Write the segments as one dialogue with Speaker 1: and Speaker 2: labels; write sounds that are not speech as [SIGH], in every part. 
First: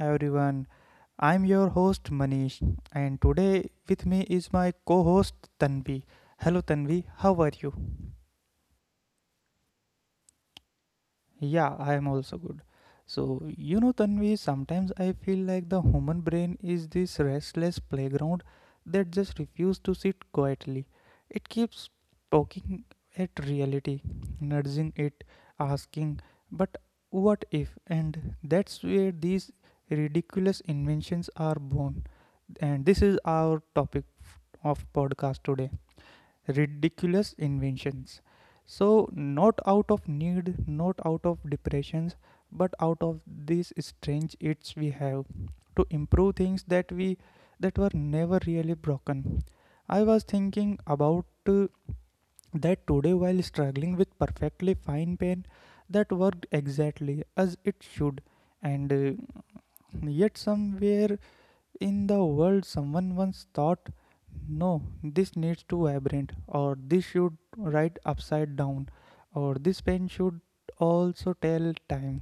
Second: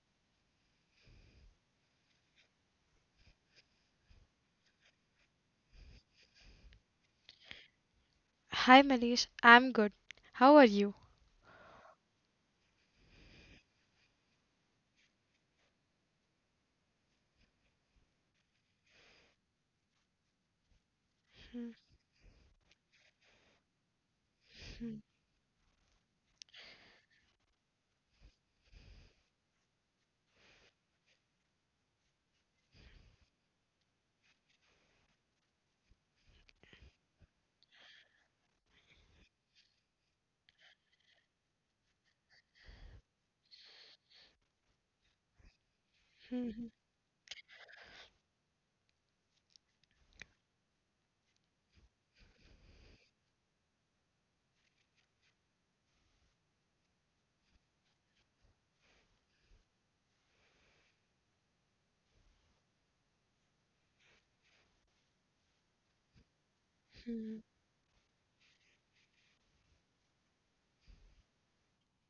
Speaker 1: everyone. I'm your host Manish and today with me is my co-host Tanvi. Hello Tanvi, how are you?
Speaker 2: Hi, Manish. I'm good. How are you?
Speaker 1: Yeah, I am also good. So, Tanvi, sometimes I feel like the human brain is this restless playground that just refuses to sit quietly. It keeps poking at reality, nudging it, asking, but what if? And that's where these ridiculous inventions are born. And this is our topic of podcast today, ridiculous inventions. So, not out of need, not out of depressions, but out of these strange itch we have to improve things
Speaker 2: [LAUGHS]
Speaker 1: that were never really broken. I was thinking about that today while struggling with perfectly fine pen that worked exactly as it should, and yet somewhere in the world, someone once thought, no, this needs to vibrate, or this should write upside down, or this pen should also tell time.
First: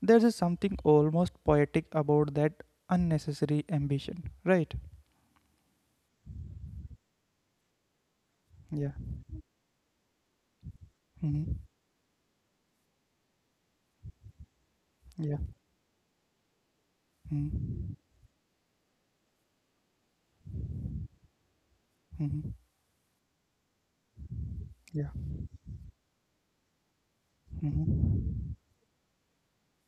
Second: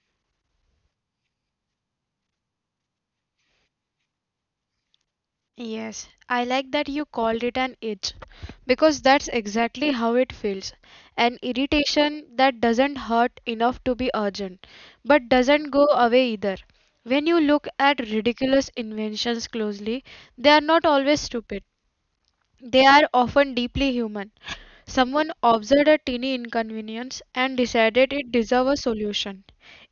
Speaker 1: There's a something almost poetic about that unnecessary ambition, right?
Speaker 2: Yes, I like that you called it an itch
Speaker 1: Yeah.
Speaker 2: because that's exactly how it feels. An
Speaker 1: Mm-hmm.
Speaker 2: irritation that doesn't hurt enough to be urgent, but
Speaker 1: Yeah.
Speaker 2: doesn't go away either. When you look
Speaker 1: Mm-hmm.
Speaker 2: at ridiculous inventions closely, they are not always stupid.
Speaker 1: Mm-hmm.
Speaker 2: They are often deeply human.
Speaker 1: Yeah.
Speaker 2: Someone observed a teeny inconvenience and decided it
Speaker 1: Mm-hmm.
Speaker 2: deserved a solution.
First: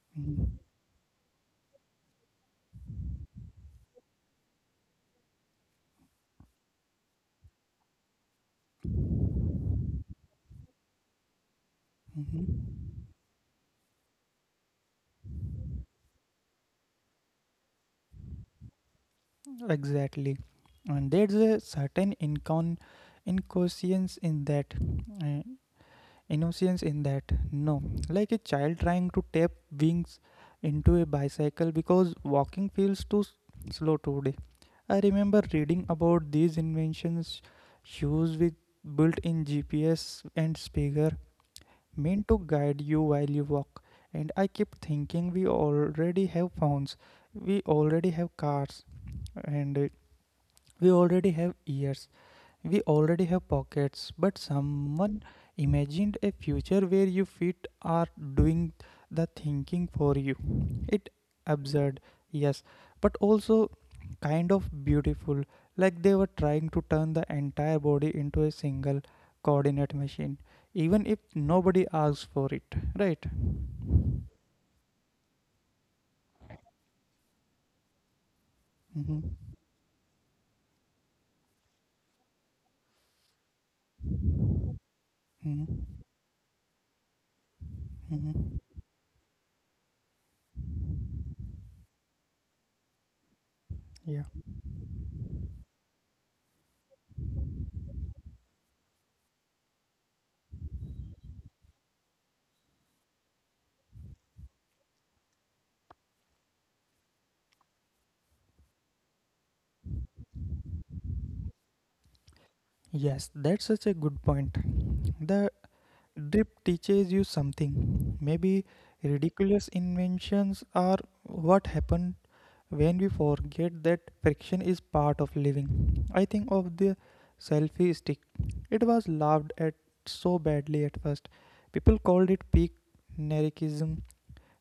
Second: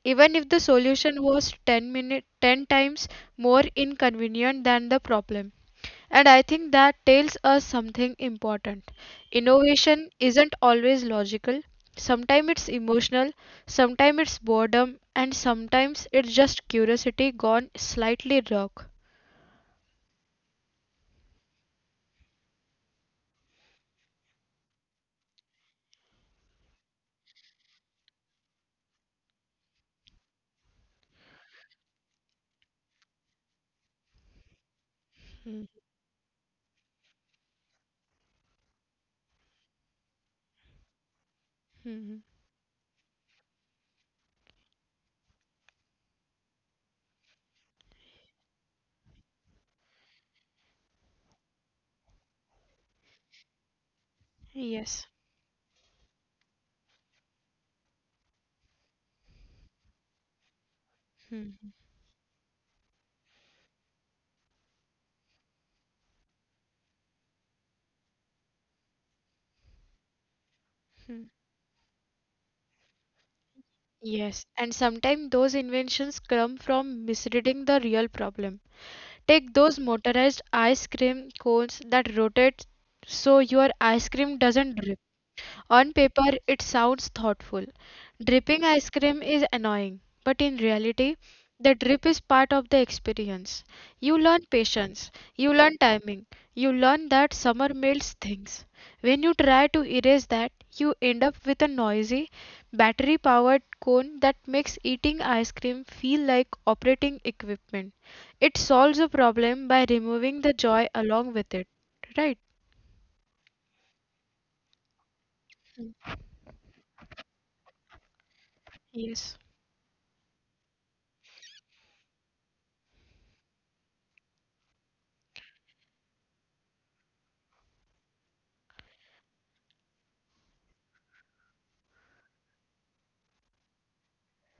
Speaker 2: Even
Speaker 1: Mm-hmm.
Speaker 2: if the solution was 10 times more inconvenient than the problem. And I think that tells us something important. Innovation isn't always logical. Sometimes it's
Speaker 1: Mm-hmm.
Speaker 2: emotional, sometimes it's boredom, and sometimes it's just curiosity gone slightly rogue.
Speaker 1: Exactly. And there's a certain inconscience in that. Uh, innocence in that, no, like a child trying to tap wings into a bicycle because walking feels too slow today. I remember
Speaker 2: Hmm,
Speaker 1: reading about these inventions, shoes with built-in GPS and speaker
Speaker 2: hmm, hmm.
Speaker 1: meant to guide you while you walk, and I kept thinking we already have phones, we already have cars, and we already have ears, we already have pockets, but
Speaker 2: Yes.
Speaker 1: someone imagined a future where your feet are doing the thinking for you. It absurd, yes, but also kind of beautiful, like they were trying to turn the entire body into a single coordinate machine, even if nobody asks for it, right?
Speaker 2: Yes, and sometimes those inventions come from misreading the real problem.
Speaker 1: Hmm.
Speaker 2: Take those motorized ice cream cones that rotate so your ice cream doesn't drip.
Speaker 1: Hmm.
Speaker 2: On paper, it sounds thoughtful.
Speaker 1: Hmm.
Speaker 2: Dripping ice cream is annoying, but in reality, the drip is part of the experience. You
Speaker 1: Yeah.
Speaker 2: learn patience, you learn timing, you learn that summer melts things. When you try to erase that, you end up with a noisy, battery powered cone that makes eating ice cream feel like operating equipment. It solves a problem by removing the joy along with it, right?
Speaker 1: Yes, that's such a good point. The drip teaches you something. Maybe
Speaker 2: Yes.
Speaker 1: ridiculous inventions are what happen when we forget that friction is part of living. I think of the selfie stick. It was laughed at so badly at first. People called it peak narcissism,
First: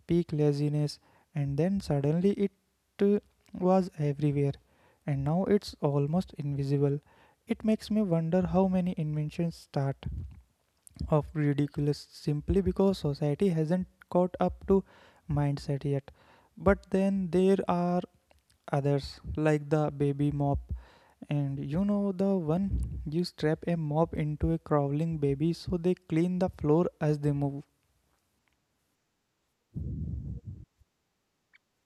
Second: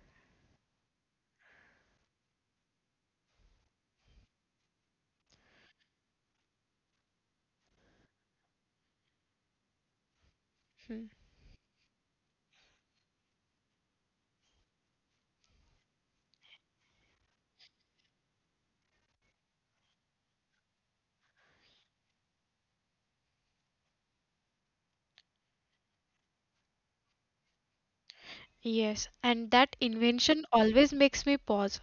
Speaker 1: peak laziness, and then suddenly it uh, was everywhere. And now it's almost invisible. It makes me wonder how many inventions start of ridiculous simply because society hasn't caught up to mindset yet. But then there are others like the baby mop, and you know the one, you strap a mop into a crawling baby so they clean the floor as they move.
Speaker 2: Yes, and that invention always makes me pause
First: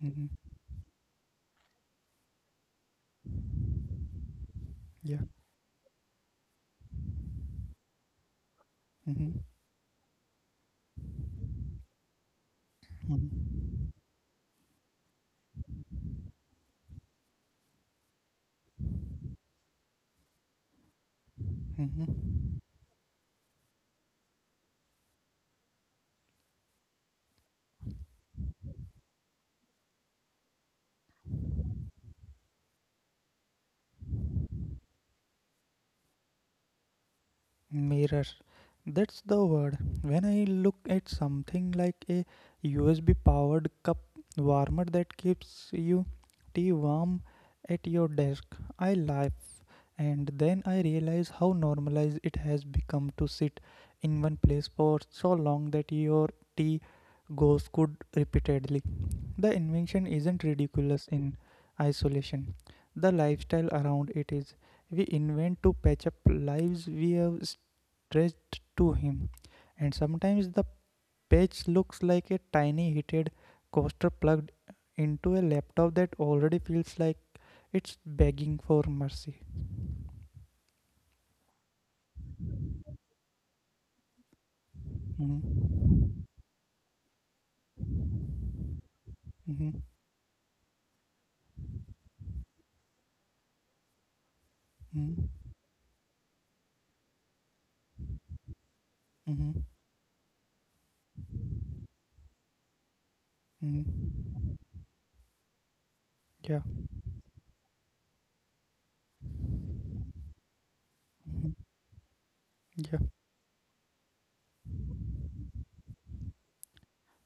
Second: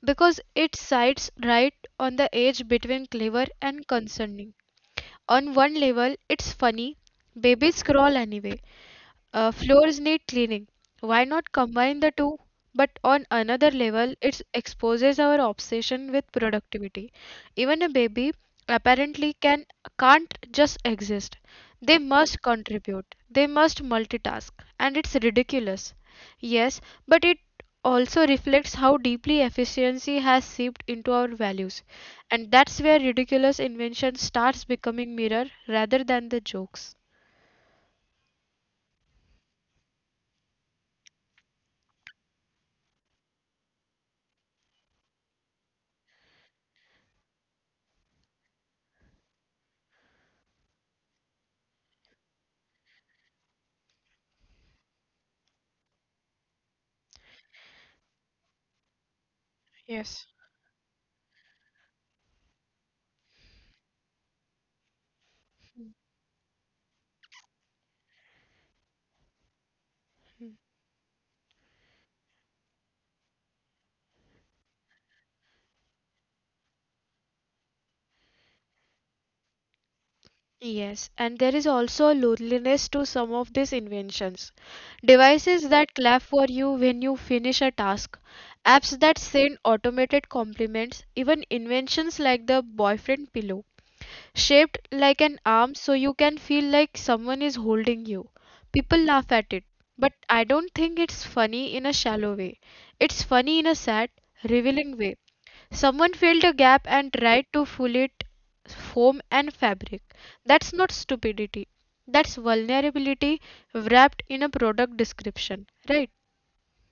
Speaker 1: Mhm.
Speaker 2: because it sides right on the edge between clever and concerning.
Speaker 1: Yeah.
Speaker 2: On one level, it's funny, babies crawl anyway,
Speaker 1: Mm-hmm.
Speaker 2: floors need cleaning. Why not combine the two? But on another
Speaker 1: Mm-hmm.
Speaker 2: level, it exposes our obsession with productivity. Even a baby apparently can't just exist. They must
Speaker 1: Mm-hmm.
Speaker 2: contribute. They must multitask, and it's ridiculous. Yes, but it also reflects how deeply efficiency has seeped into our values, and that's where ridiculous invention starts becoming mirror rather than the jokes.
Speaker 1: Mirror. That's the word. When I look at something like a USB powered cup warmer that keeps you tea warm at your desk, I laugh. And then I realize how normalized it has become to sit in one place for so long that your tea goes good repeatedly. The invention isn't
Speaker 2: Yes.
Speaker 1: ridiculous in isolation. The lifestyle around it is. We invent to patch up lives we have stretched to him, and sometimes the page looks like a tiny heated coaster plugged into a laptop that already feels like it's begging for mercy.
Speaker 2: Yes, and there is also a loneliness to some of these inventions. Devices
Speaker 1: Mhm,
Speaker 2: that clap for you when you finish a task, apps
Speaker 1: mhm,
Speaker 2: that send automated compliments, even inventions like the boyfriend pillow
Speaker 1: mhm,
Speaker 2: shaped like an arm so you can feel like someone is holding you. People
Speaker 1: mhm,
Speaker 2: laugh at it, but I don't think it's funny in a shallow way. It's funny in a
Speaker 1: mhm.
Speaker 2: sad, revealing way. Someone
Speaker 1: Yeah,
Speaker 2: filled a gap and tried to fill it foam and fabric. That's not
Speaker 1: mhm,
Speaker 2: stupidity. That's
Speaker 1: yeah.
Speaker 2: vulnerability wrapped in a product description, right?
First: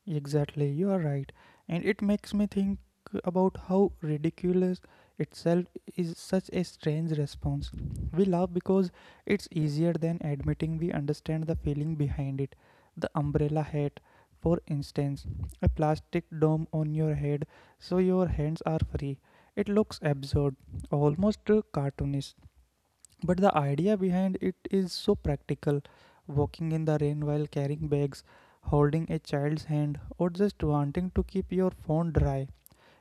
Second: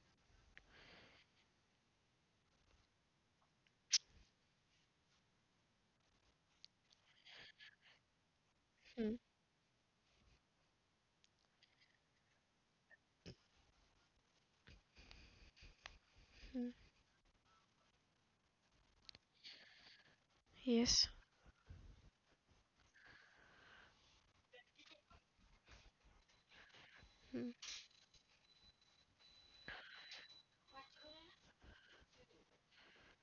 Speaker 1: Exactly, you are right. And it makes me think about how ridiculous itself is such a strange response. We laugh because
Speaker 2: Hmm.
Speaker 1: it's easier than admitting we understand the feeling behind it. The umbrella hat, for instance, a plastic dome on your head so your hands are free. It looks absurd,
Speaker 2: Yes,
Speaker 1: almost cartoonish. But the idea behind it is so practical, walking in the rain while carrying bags, holding a child's hand, or just wanting to keep your phone dry.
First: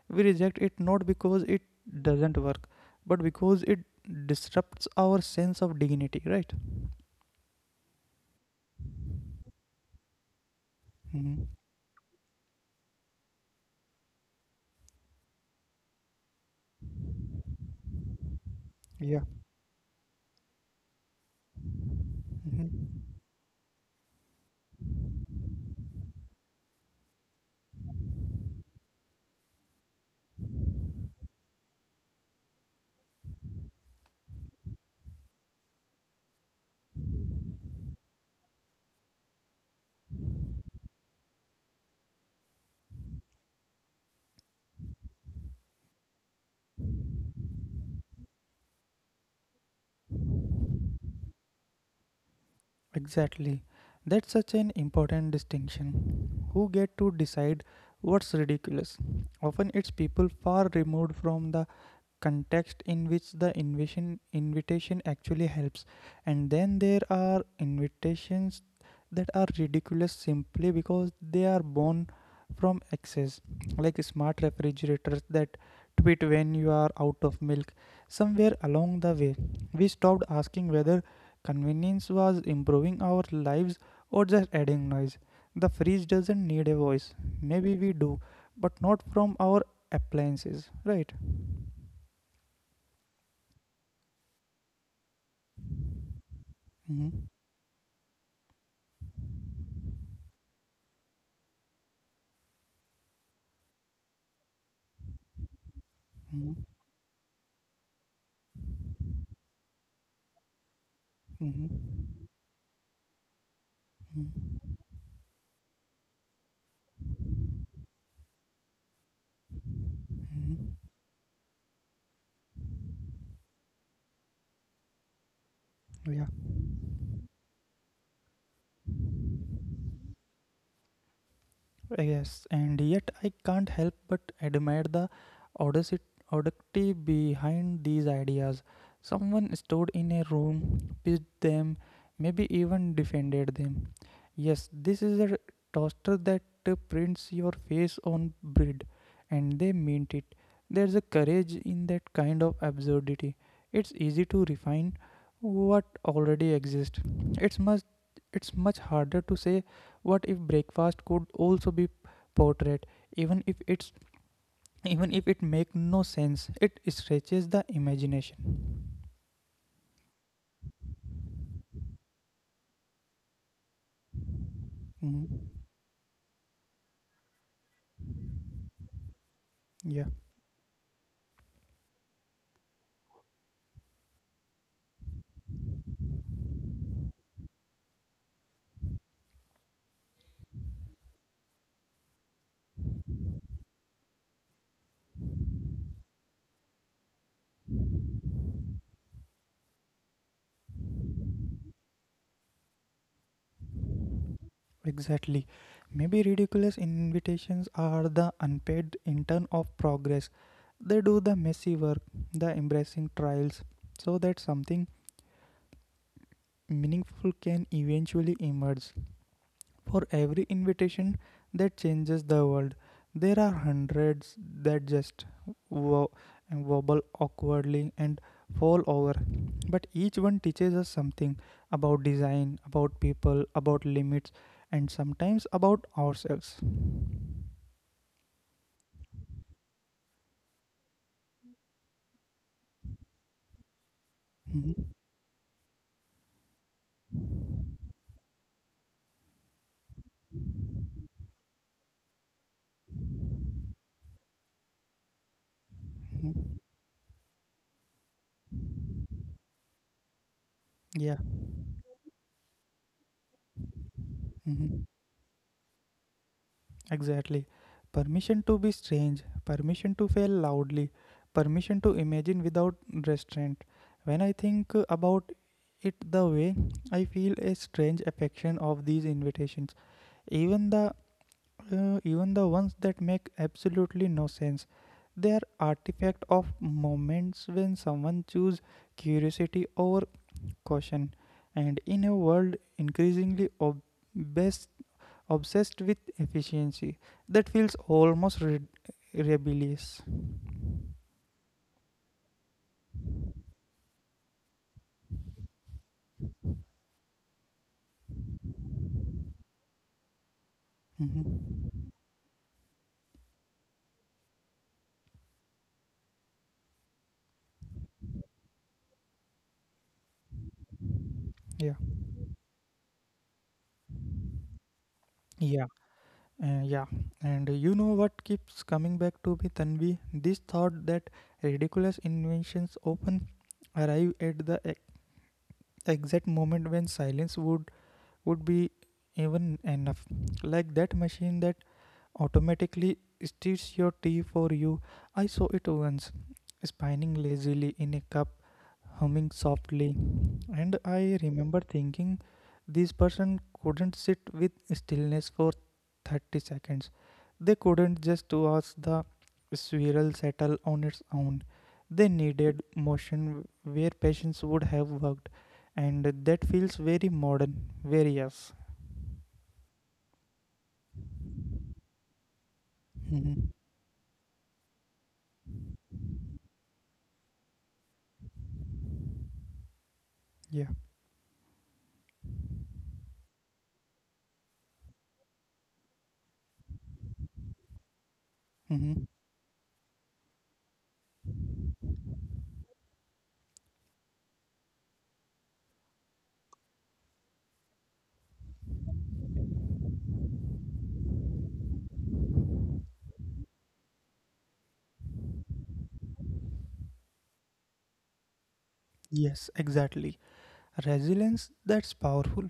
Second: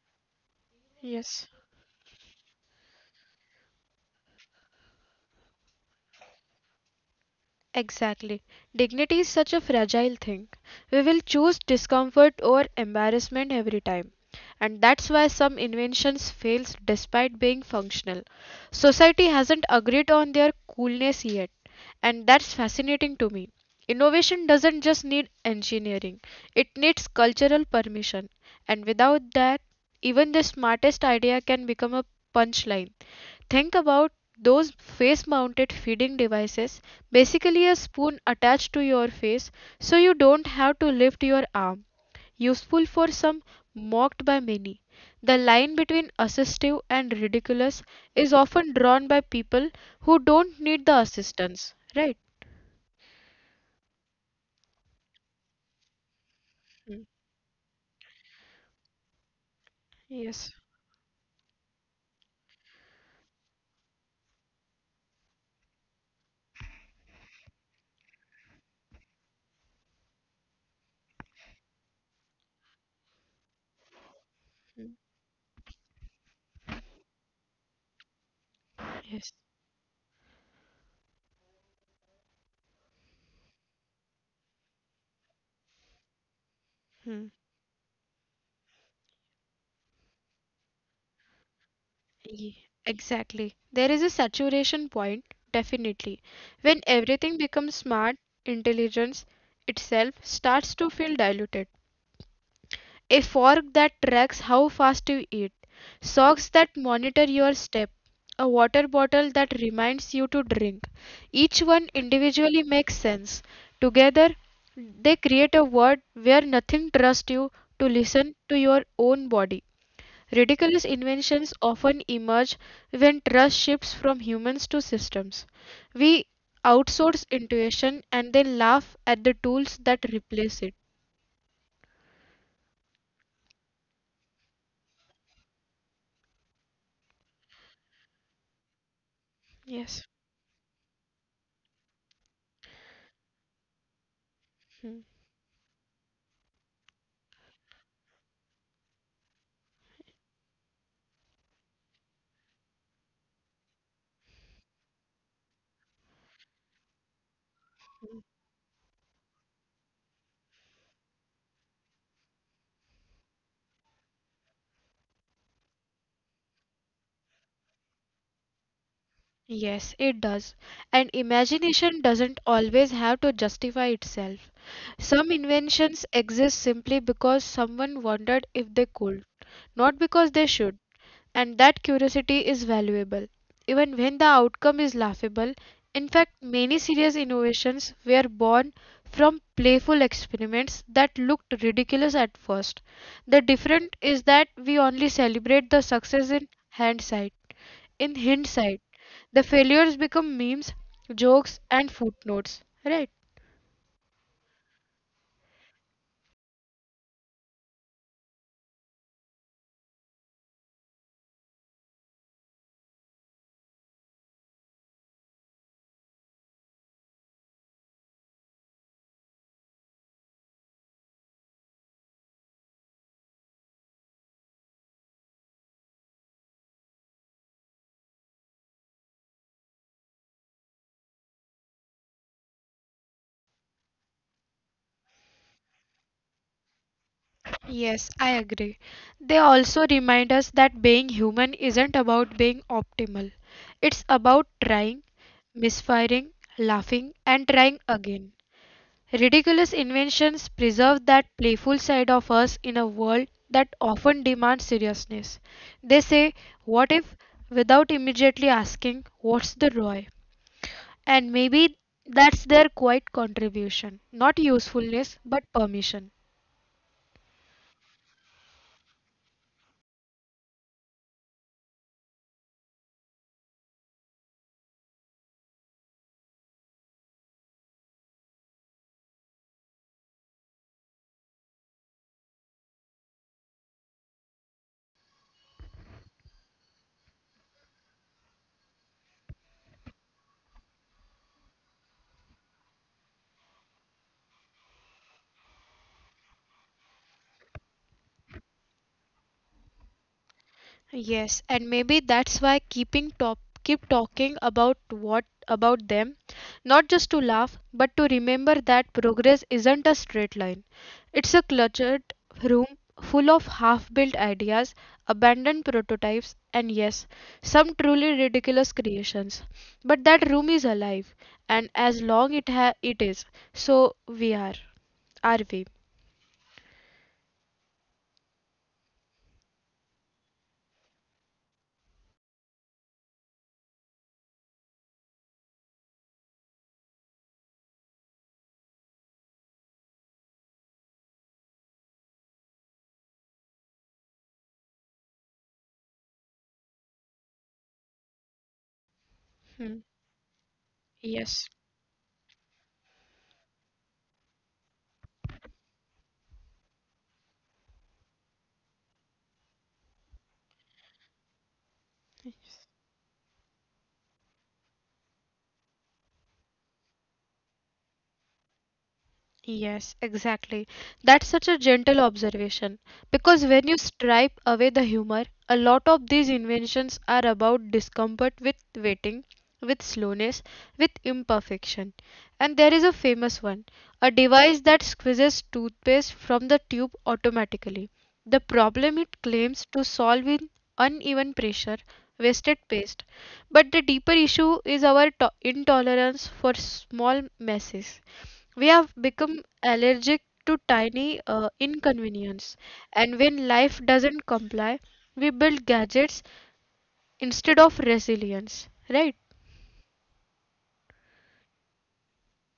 Speaker 1: We reject it not because
Speaker 2: yes.
Speaker 1: it doesn't work, but because it disrupts our sense of dignity, right?
Speaker 2: Exactly. Dignity is such a fragile thing. We will
Speaker 1: Hmm.
Speaker 2: choose discomfort over embarrassment every time. And that's why some inventions fail despite being functional.
Speaker 1: Yeah.
Speaker 2: Society hasn't agreed on their coolness yet. And that's
Speaker 1: Mhm.
Speaker 2: fascinating to me. Innovation doesn't just need engineering, it needs cultural permission. And without that, even the smartest idea can become a punchline. Think about those face mounted feeding devices, basically a spoon attached to your face so you don't have to lift your arm. Useful for some, mocked by many. The line between assistive and ridiculous is often drawn by people who don't need the assistance, right?
Speaker 1: Exactly. That's such an important distinction. Who get
Speaker 2: Mm.
Speaker 1: to decide what's ridiculous? Often it's people
Speaker 2: Yes.
Speaker 1: far removed from the context in which the invitation actually helps. And then there are invitations that are ridiculous simply because they are born from excess, like smart
Speaker 2: Mm.
Speaker 1: refrigerators that tweet when you are out of milk. Somewhere along the
Speaker 2: Yes.
Speaker 1: way we stopped asking whether convenience was improving our lives or just adding noise. The fridge doesn't need a voice,
Speaker 2: Mm.
Speaker 1: maybe we do, but not from our appliances, right?
Speaker 2: Ye- Exactly. There is a saturation point, definitely, when
Speaker 1: Mhm.
Speaker 2: everything becomes smart, intelligence itself starts to feel diluted. A fork that tracks how fast you eat, socks that
Speaker 1: Mhm.
Speaker 2: monitor your step, a water bottle that reminds you to drink. Each one
Speaker 1: Mhm.
Speaker 2: individually makes sense. Together,
Speaker 1: Mhm.
Speaker 2: they create a world where nothing trusts you to listen to your own body.
Speaker 1: Mhm.
Speaker 2: Ridiculous inventions often emerge when trust shifts from humans to systems. We
Speaker 1: Yeah.
Speaker 2: outsource intuition and then laugh at the tools that replace it.
Speaker 1: Yes, and yet I can't help but admire the audacity, audacity behind these ideas. Someone stood
Speaker 2: Yes.
Speaker 1: in a room, pitched them, maybe even defended them. Yes,
Speaker 2: Hmm.
Speaker 1: this is a toaster that prints your face on bread, and they meant it. There's a courage in that kind of absurdity. It's easy to refine what already exists. It's much, it's much harder to say what if breakfast could also be portrayed, even if it's even if it make no sense? It stretches the imagination.
Speaker 2: Yes, it does. And imagination doesn't always have to justify itself. Some
Speaker 1: Mhm.
Speaker 2: inventions exist simply because someone wondered if they could,
Speaker 1: Yeah,
Speaker 2: not because they should. And that curiosity is valuable, even when the outcome is laughable. In fact, many serious innovations were born from playful experiments that looked ridiculous at first. The difference is that we only celebrate the success in hindsight. In hindsight, the failures become memes, jokes, and footnotes, right?
Speaker 1: exactly. Maybe ridiculous invitations are the unpaid intern of progress. They do the messy work, the embarrassing trials, so that something meaningful can eventually emerge. For every invitation that changes the world, there are hundreds that just wo- wobble awkwardly and fall over. But each one teaches us something about design, about people, about limits, and sometimes about ourselves.
Speaker 2: Yes, I agree. They also remind us that being human isn't about being optimal. It's about
Speaker 1: Mhm.
Speaker 2: trying, misfiring, laughing, and trying again. Ridiculous inventions preserve that playful side of us in a world that often demands seriousness. They say,
Speaker 1: Mhm.
Speaker 2: what if? Without immediately asking, what's the ROI?
Speaker 1: Yeah.
Speaker 2: And maybe that's their quiet contribution. Not
Speaker 1: Mhm.
Speaker 2: usefulness, but permission.
Speaker 1: Exactly. Permission to be strange, permission to fail loudly, permission to imagine without restraint. When I think about it the way, I feel a strange affection of these invitations. Even the even the ones that make absolutely no sense. They are artifact of moments when someone choose curiosity over caution. And in a world increasingly obsessed with efficiency, that feels almost rebellious.
Speaker 2: Yes, and maybe that's why keep talking about what about them, not just to laugh, but to remember that progress isn't a straight line. It's a cluttered
Speaker 1: Mhm.
Speaker 2: room full of half-built ideas, abandoned prototypes, and yes, some truly ridiculous creations. But that room is alive, and
Speaker 1: Yeah.
Speaker 2: as long it is, so we are we?
Speaker 1: Yeah. Yeah. And you know what keeps coming back to me, Tanvi, this thought that ridiculous inventions often arrive at the exact moment when silence would be even enough. Like that machine that automatically steals your tea for you. I saw it once, spinning lazily in a cup, humming
Speaker 2: Hmm.
Speaker 1: softly. And I
Speaker 2: Yes.
Speaker 1: remember thinking, this person couldn't sit with stillness for 30 seconds. They couldn't just watch the swirl settle on its own. They needed motion where patience would have worked. And that feels very modern, very us.
Speaker 2: Yes, exactly. That's such a gentle observation because
Speaker 1: Mhm.
Speaker 2: when you stripe away the humor, a lot of these inventions are about discomfort with waiting, with slowness,
Speaker 1: Yeah.
Speaker 2: with imperfection. And there is a famous one, a device that squeezes toothpaste from the tube automatically. The problem
Speaker 1: Hmm.
Speaker 2: it claims to solve in uneven pressure, wasted paste. But the deeper issue is our intolerance for small messes. We have become allergic to tiny inconvenience, and when life doesn't comply, we build gadgets instead of resilience, right?
Speaker 1: Yes, exactly. Resilience, that's powerful.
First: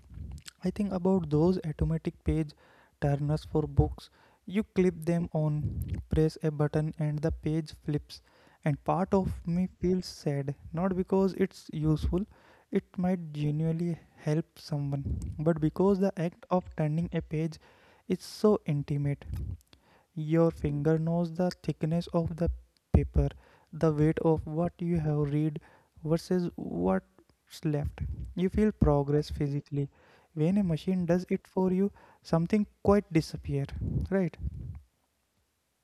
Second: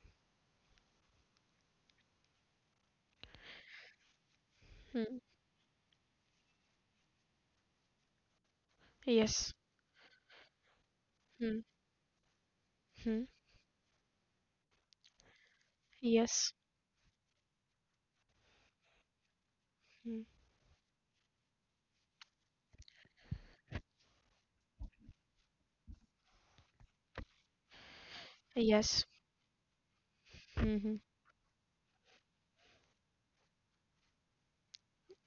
Speaker 1: I think about those automatic page turners for books. You clip
Speaker 2: Hmm.
Speaker 1: them on, press a button, and the page flips. And part of
Speaker 2: Yes.
Speaker 1: me feels sad, not because it's
Speaker 2: Hmm.
Speaker 1: useful, it might
Speaker 2: Hmm.
Speaker 1: genuinely help someone, but because the act of
Speaker 2: Yes.
Speaker 1: turning a page is so intimate. Your
Speaker 2: Hmm.
Speaker 1: finger knows the thickness of the paper, the weight of what you have read versus what's left. You feel progress
Speaker 2: Yes.
Speaker 1: physically. When a machine does
Speaker 2: Hmm.
Speaker 1: it for you, something quite disappear, right?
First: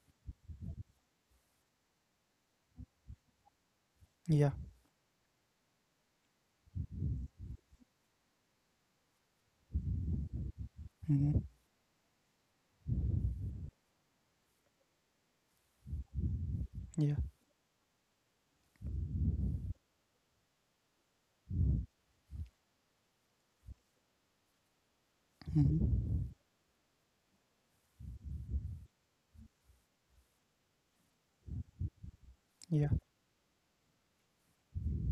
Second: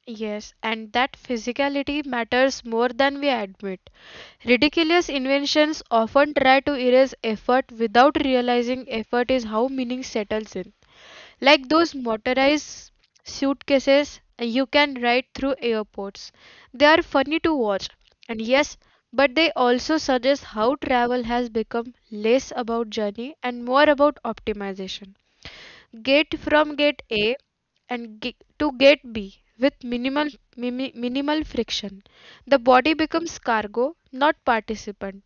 Speaker 2: Yes, and that physicality matters more than we admit.
Speaker 1: Yeah.
Speaker 2: Ridiculous inventions often try to erase effort without realizing effort is how meaning settles in.
Speaker 1: Hmm.
Speaker 2: Like those motorized suitcases you can ride through airports. They
Speaker 1: Yeah.
Speaker 2: are funny to watch, and yes, but they also suggest how travel has become less about journey and more about optimization.
Speaker 1: Hmm.
Speaker 2: Get from gate A and to gate B with minimal minimal friction. The body
Speaker 1: Yeah.
Speaker 2: becomes cargo, not participant.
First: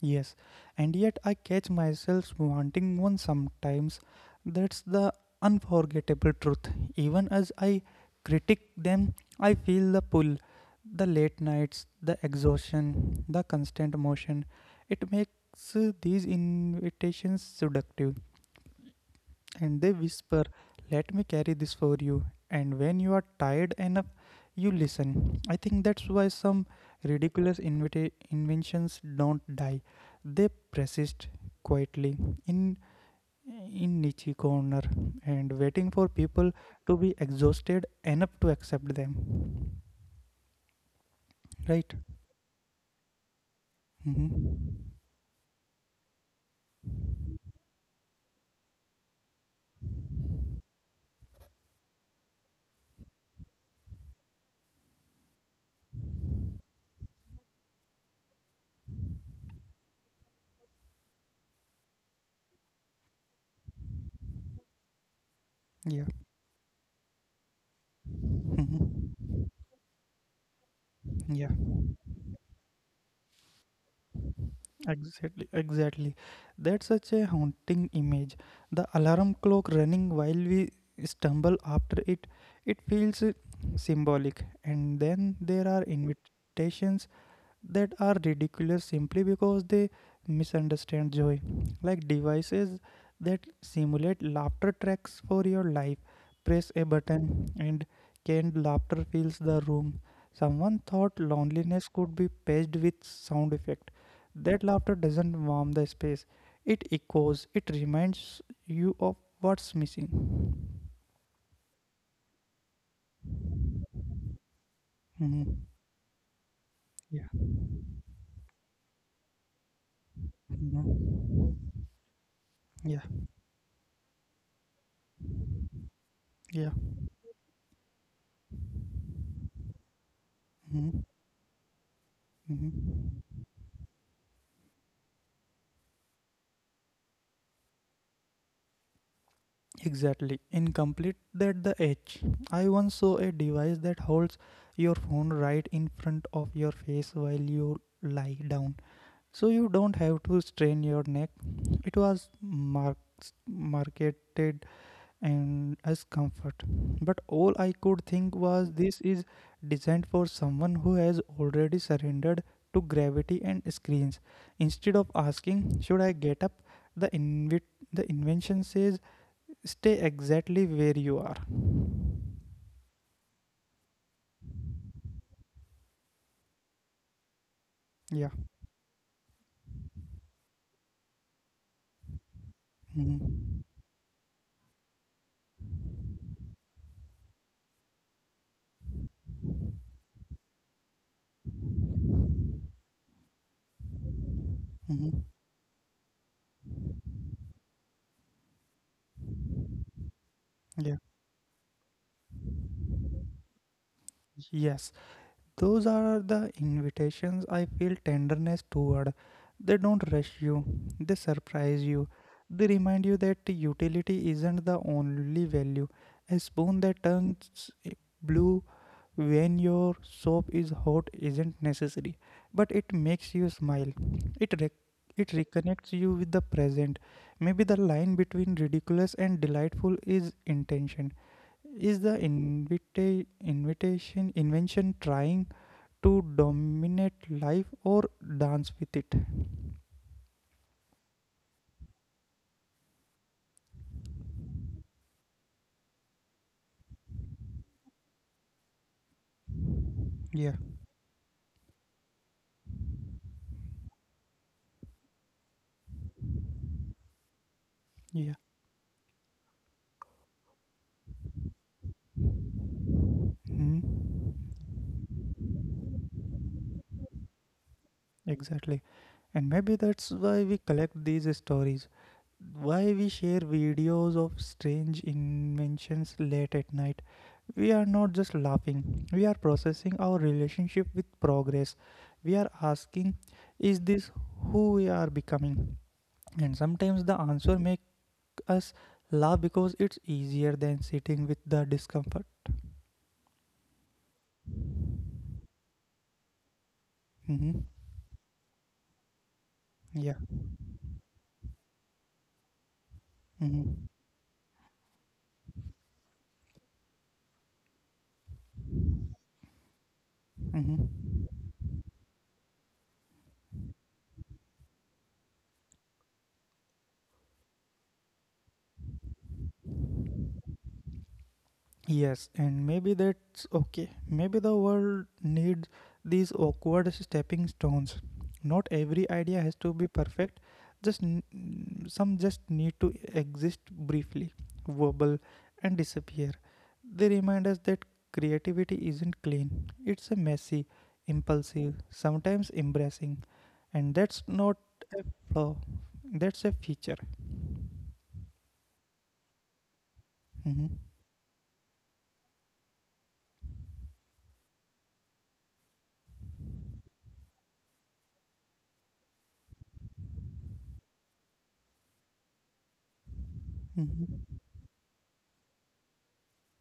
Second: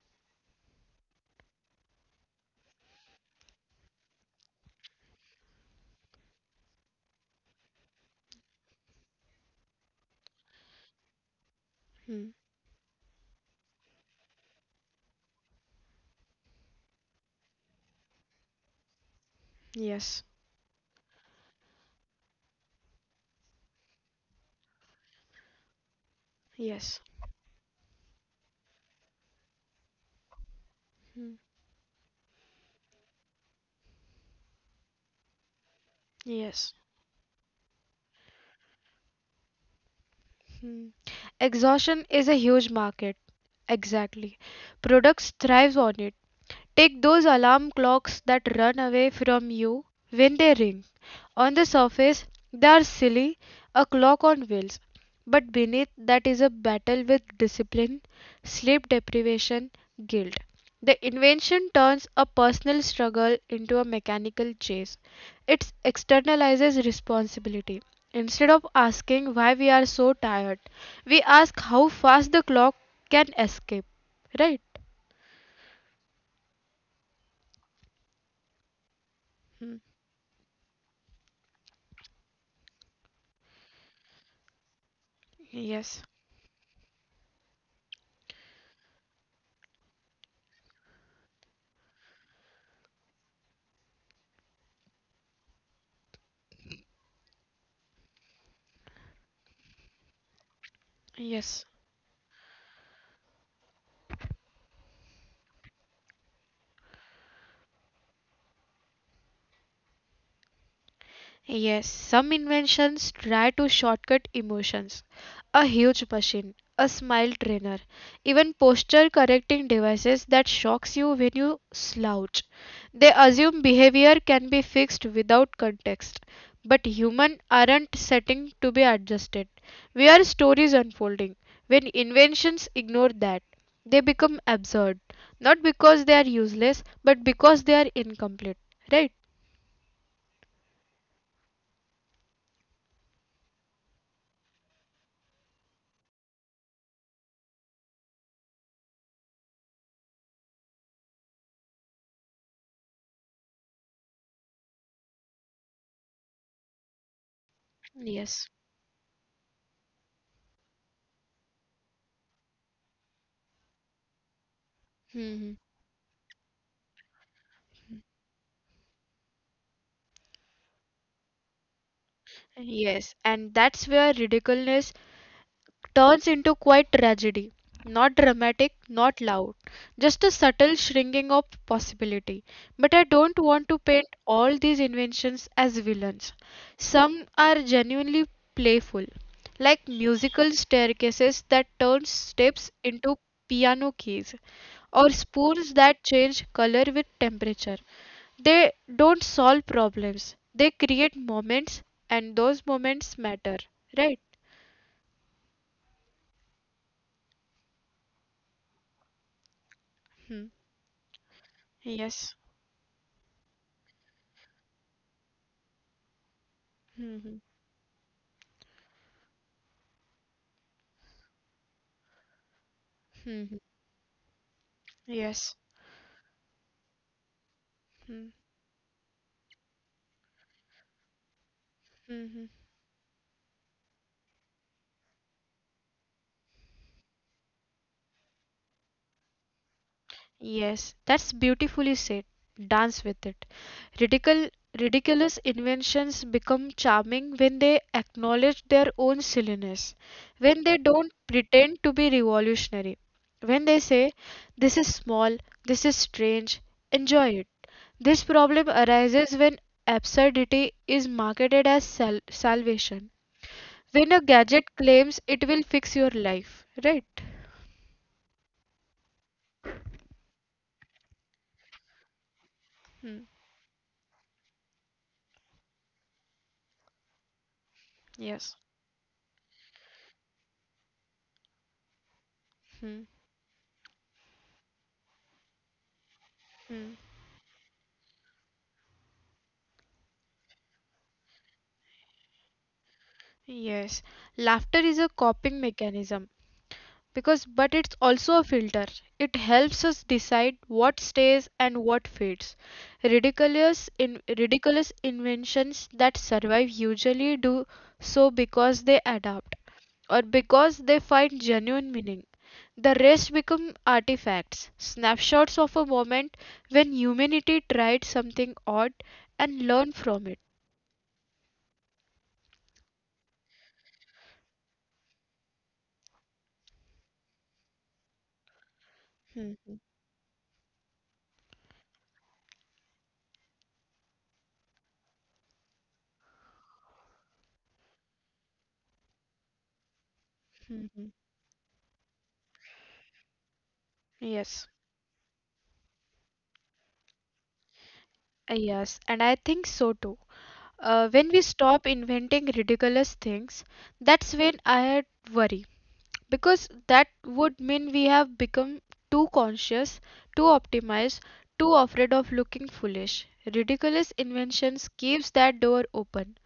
Speaker 1: Yes. And yet I catch myself wanting one sometimes. That's the unforgettable truth. Even as I critique them, I feel the pull. The late nights, the
Speaker 2: Hmm.
Speaker 1: exhaustion, the constant motion. It makes these invitations seductive, and they
Speaker 2: Yes.
Speaker 1: whisper, let me carry this for you. And when you are tired enough, you listen. I think that's why some
Speaker 2: Yes.
Speaker 1: ridiculous inventions don't die, they persist
Speaker 2: Hmm.
Speaker 1: quietly in in niche corner, and waiting for people
Speaker 2: Yes.
Speaker 1: to be exhausted enough to accept them,
Speaker 2: Hmm.
Speaker 1: right?
Speaker 2: Exhaustion is a huge market. Exactly.
Speaker 1: Mm-hmm.
Speaker 2: Products thrives on it. Take those alarm clocks that run away from you when they ring. On the surface, they are silly, a clock on wheels. But beneath that is a battle with discipline, sleep deprivation, guilt. The invention turns a personal struggle into a mechanical chase. It
Speaker 1: Yeah.
Speaker 2: externalizes responsibility. Instead of
Speaker 1: Mhm.
Speaker 2: asking why we are so tired, we
Speaker 1: Yeah,
Speaker 2: ask how fast the clock can escape. Right?
Speaker 1: exactly. That's such a haunting image. The alarm clock
Speaker 2: Mm.
Speaker 1: running while we stumble after it, it feels symbolic. And then there are
Speaker 2: Yes.
Speaker 1: invitations that are ridiculous simply because they misunderstand joy. Like devices that simulate laughter tracks for your life. Press a button and canned laughter fills the room. Someone thought
Speaker 2: Yes.
Speaker 1: loneliness could be paged with sound effect. That laughter doesn't warm the space. It echoes. It reminds you of what's missing.
Speaker 2: Yes, some inventions try to shortcut emotions. A
Speaker 1: Mhm.
Speaker 2: huge machine, a smile
Speaker 1: Yeah.
Speaker 2: trainer, even posture correcting devices that shocks you when
Speaker 1: Mhm.
Speaker 2: you slouch. They
Speaker 1: Yeah.
Speaker 2: assume behavior can be fixed without context.
Speaker 1: Yeah.
Speaker 2: But humans aren't setting to be adjusted. We are
Speaker 1: Mhm.
Speaker 2: stories unfolding. When
Speaker 1: Mhm.
Speaker 2: inventions ignore that, they become absurd. Not because they are useless, but because they are incomplete. Right?
Speaker 1: Exactly. Incomplete at the edge. I once saw a device that holds your phone right in front of your face while you lie down. So you don't have to strain your neck. It was marks marketed and as comfort. But all I could think was,
Speaker 2: Yes.
Speaker 1: this is designed for someone who has already surrendered to gravity and screens. Instead of asking,
Speaker 2: Hmm.
Speaker 1: should I get up? The invit the invention says stay exactly where you are.
Speaker 2: Yes, and that's where ridiculousness turns into quite tragedy. Not
Speaker 1: Yeah.
Speaker 2: dramatic, not loud, just a subtle shrinking of possibility. But I
Speaker 1: Hmm.
Speaker 2: don't want to paint all these inventions as villains. Some are genuinely playful, like musical staircases that turn steps into piano keys, or
Speaker 1: Hmm.
Speaker 2: spoons that change color with temperature. They don't solve problems, they
Speaker 1: Yeah.
Speaker 2: create moments, and those moments matter, right?
Speaker 1: Yes. Those are the invitations I feel tenderness toward. They don't rush
Speaker 2: Hmm.
Speaker 1: you, they surprise you.
Speaker 2: Yes.
Speaker 1: They remind you that utility isn't the only value. A spoon that
Speaker 2: Mhm.
Speaker 1: turns blue when your soap is hot isn't necessary, but it makes you smile. It rec- it
Speaker 2: Yes.
Speaker 1: reconnects you with the present. Maybe the line between ridiculous and delightful is intention. Is the
Speaker 2: Mhm.
Speaker 1: invita- invitation invention trying to dominate life or dance with it?
Speaker 2: Yes. That's beautifully said. Dance with it. Ridicul Ridiculous inventions become charming when they acknowledge their own silliness,
Speaker 1: Yeah.
Speaker 2: when they don't pretend to be revolutionary, when they say, this is small, this is strange, enjoy it. This
Speaker 1: Yeah.
Speaker 2: problem arises when absurdity is marketed as salvation,
Speaker 1: Hmm.
Speaker 2: when a gadget claims it will fix your life, right?
Speaker 1: Exactly. And maybe that's why we collect these stories, why we share
Speaker 2: Hmm.
Speaker 1: videos of strange inventions late at night. We are not just laughing,
Speaker 2: Yes.
Speaker 1: we are processing our relationship with progress. We are asking,
Speaker 2: Mhm,
Speaker 1: is this who we are becoming? And sometimes the answer
Speaker 2: mhm.
Speaker 1: make us laugh because it's easier than sitting with the discomfort.
Speaker 2: Yes, laughter is a coping mechanism
Speaker 1: Hmm.
Speaker 2: because, but it's also a filter. It
Speaker 1: Yeah.
Speaker 2: helps us decide what stays and what fades.
Speaker 1: Mm-hmm.
Speaker 2: Ridiculous inventions that survive usually do so because they adapt
Speaker 1: Mm-hmm.
Speaker 2: or because they find genuine meaning. The rest become artifacts, snapshots of a moment when humanity tried something odd and learned from it.
Speaker 1: Yes, and maybe that's okay. Maybe the world needs these awkward stepping stones. Not every idea has to be
Speaker 2: Mhm,
Speaker 1: perfect. Just some just need to exist briefly, verbal, and disappear. They remind us that creativity isn't clean. It's a messy,
Speaker 2: mhm.
Speaker 1: impulsive, sometimes embarrassing, and that's not
Speaker 2: Yes.
Speaker 1: a flaw. That's a feature.
Speaker 2: Yes, and I think so too.
Speaker 1: Mm-hmm.
Speaker 2: When we stop inventing ridiculous things, that's when I worry because that would mean we have become too conscious, too optimized, too afraid of looking foolish. Ridiculous
Speaker 1: Mm-hmm.
Speaker 2: inventions keeps that door open,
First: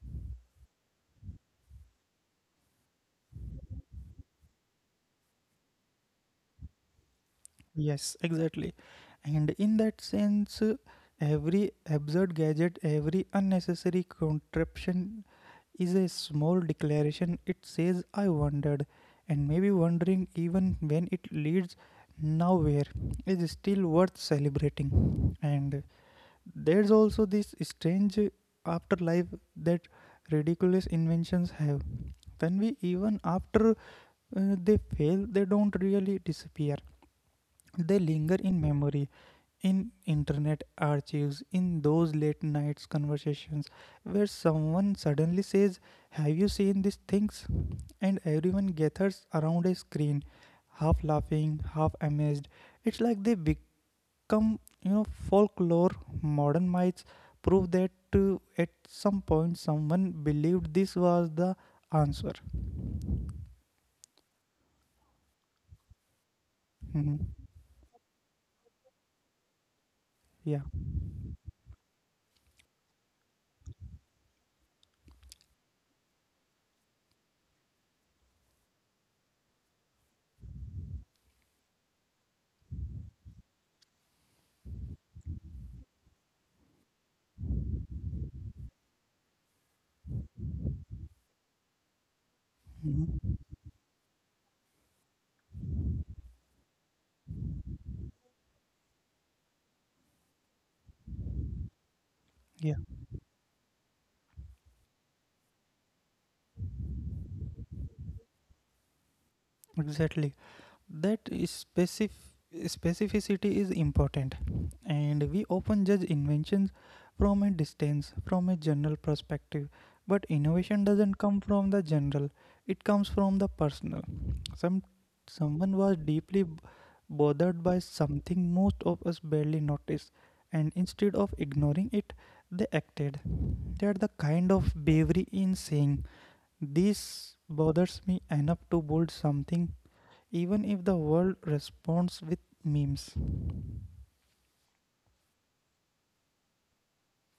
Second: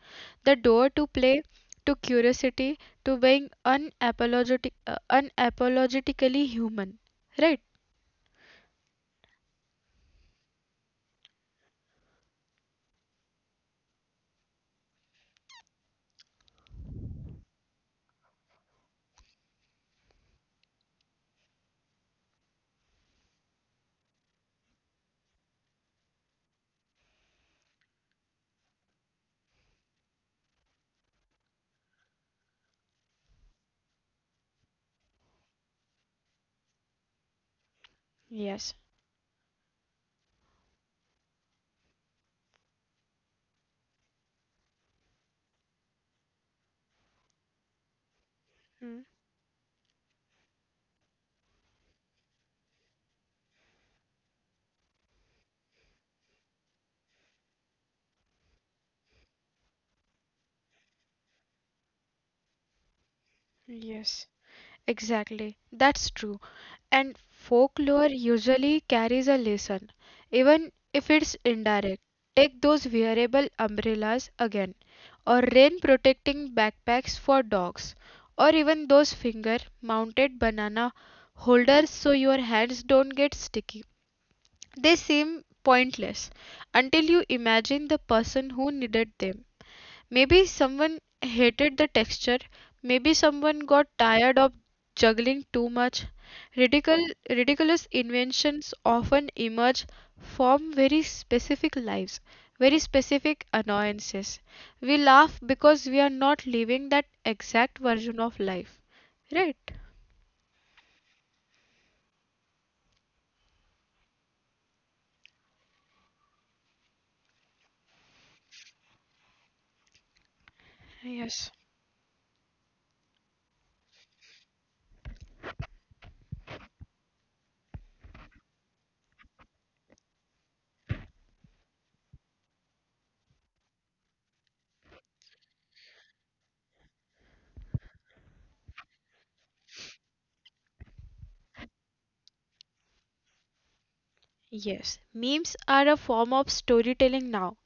Speaker 2: the door to play, to curiosity, to being unapologetically human. Right?
Speaker 1: Yes, exactly. And in that sense, every absurd gadget, every unnecessary contraption is a small declaration. It says, I wondered, and maybe wondering, even when it leads nowhere, is still worth celebrating. And there's also this strange afterlife that ridiculous inventions have. When we, even after they fail, they don't really disappear. They linger in
Speaker 2: Yes.
Speaker 1: memory, in internet archives, in those late nights conversations where someone suddenly says, have you seen these things? And everyone
Speaker 2: Mm.
Speaker 1: gathers around a screen, half laughing, half amazed. It's like they become, folklore, modern myths prove that at some point someone believed this was the answer.
Speaker 2: Yes. Exactly. That's true.
Speaker 1: Mhm.
Speaker 2: And folklore usually carries a lesson,
Speaker 1: Yeah.
Speaker 2: even if it's indirect. Take those wearable umbrellas again, or rain protecting backpacks for dogs, or even those finger mounted banana holders so your hands don't get sticky. They seem pointless until you imagine the person who needed them. Maybe someone hated the texture. Maybe someone
Speaker 1: Mhm.
Speaker 2: got tired of juggling too much. Ridiculous inventions often emerge from very specific lives, very
Speaker 1: Yeah,
Speaker 2: specific annoyances. We laugh because we are not living that exact version of life. Right?
Speaker 1: exactly. That is specificity is important, and we often judge inventions from a distance, from a general perspective, but innovation doesn't
Speaker 2: Yes.
Speaker 1: come from the general, it comes from the personal. some Someone was deeply bothered by something most of us barely notice, and instead of ignoring it, they acted. They are the kind of bravery in saying, this bothers me enough to build something, even if the world responds with memes.
Speaker 2: Yes, memes are a form of storytelling now.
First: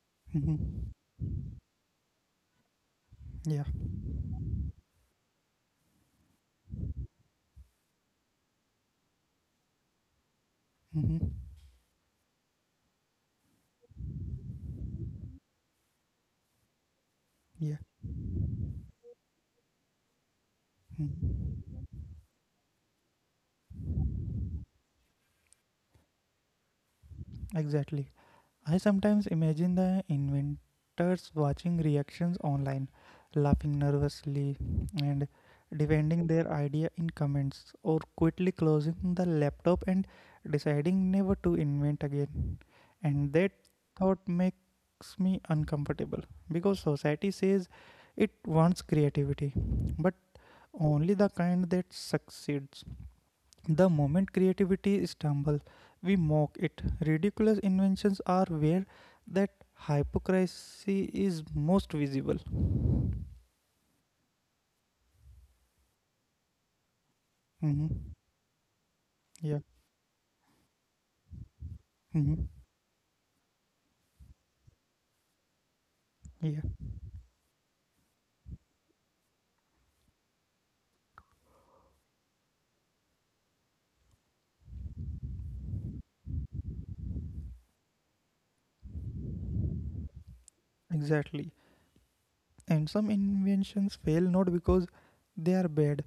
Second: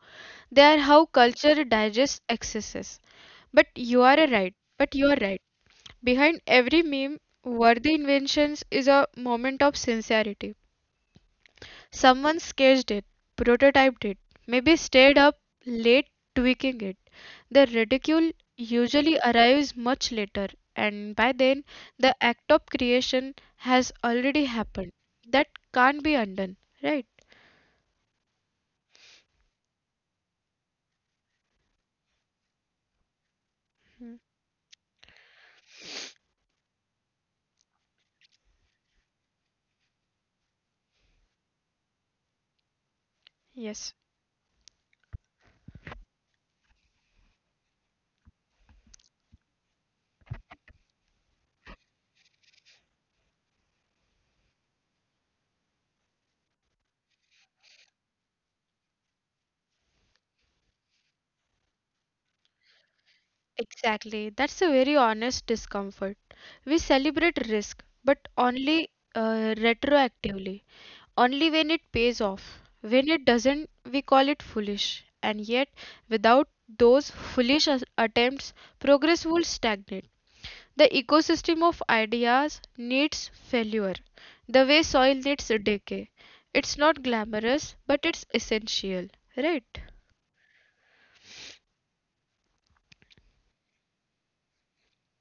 Speaker 2: They are
Speaker 1: Mhm.
Speaker 2: how culture digests excesses.
Speaker 1: Yeah.
Speaker 2: But you are right. Behind every meme worthy inventions is a moment of sincerity.
Speaker 1: Mhm.
Speaker 2: Someone sketched it, prototyped it, maybe stayed up late tweaking it. The
Speaker 1: Yeah.
Speaker 2: ridicule usually arrives much later, and by
Speaker 1: Mhm.
Speaker 2: then the act of creation has already happened. That can't be undone, right?
Speaker 1: Exactly. I sometimes imagine the inventors watching reactions online, laughing
Speaker 2: Mhm.
Speaker 1: nervously and defending their idea in comments, or quickly closing the laptop and deciding never to invent again. And that thought
Speaker 2: Yes.
Speaker 1: makes me uncomfortable because society says it wants creativity, but only the kind that succeeds. The moment creativity stumbles, we mock it. Ridiculous inventions are where that hypocrisy is most visible.
Speaker 2: Exactly. That's a very honest discomfort. We
Speaker 1: Hmm.
Speaker 2: celebrate risk, but
Speaker 1: Yeah.
Speaker 2: only retroactively.
Speaker 1: Hmm.
Speaker 2: Only when it pays off. When it doesn't, we call it foolish. And
Speaker 1: Yeah.
Speaker 2: yet, without those attempts, progress would stagnate. The ecosystem of ideas needs failure, the way soil needs decay. It's not glamorous, but it's essential, right?
Speaker 1: Exactly. And some inventions fail not because they are bad,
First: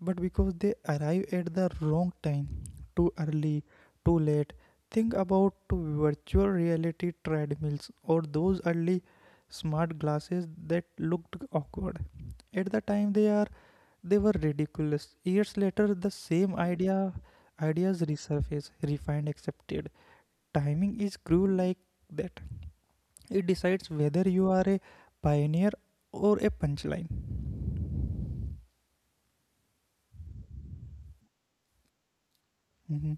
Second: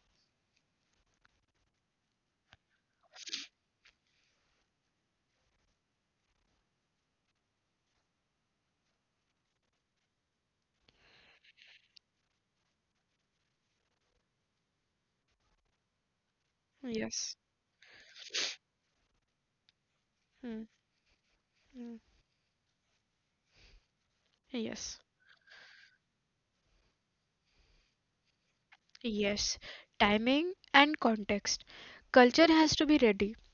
Speaker 1: but because they arrive at the wrong time, too early, too late. Think about to virtual reality treadmills or those early smart glasses that looked awkward at the time. They are they were ridiculous. Years later, the same
Speaker 2: Yes.
Speaker 1: ideas resurface, refined, accepted.
Speaker 2: Hmm.
Speaker 1: Timing is cruel like that. It decides whether you are
Speaker 2: Yes.
Speaker 1: a pioneer or a punchline.
Speaker 2: Yes. Timing and context. Culture has to be ready.
Speaker 1: Mhm.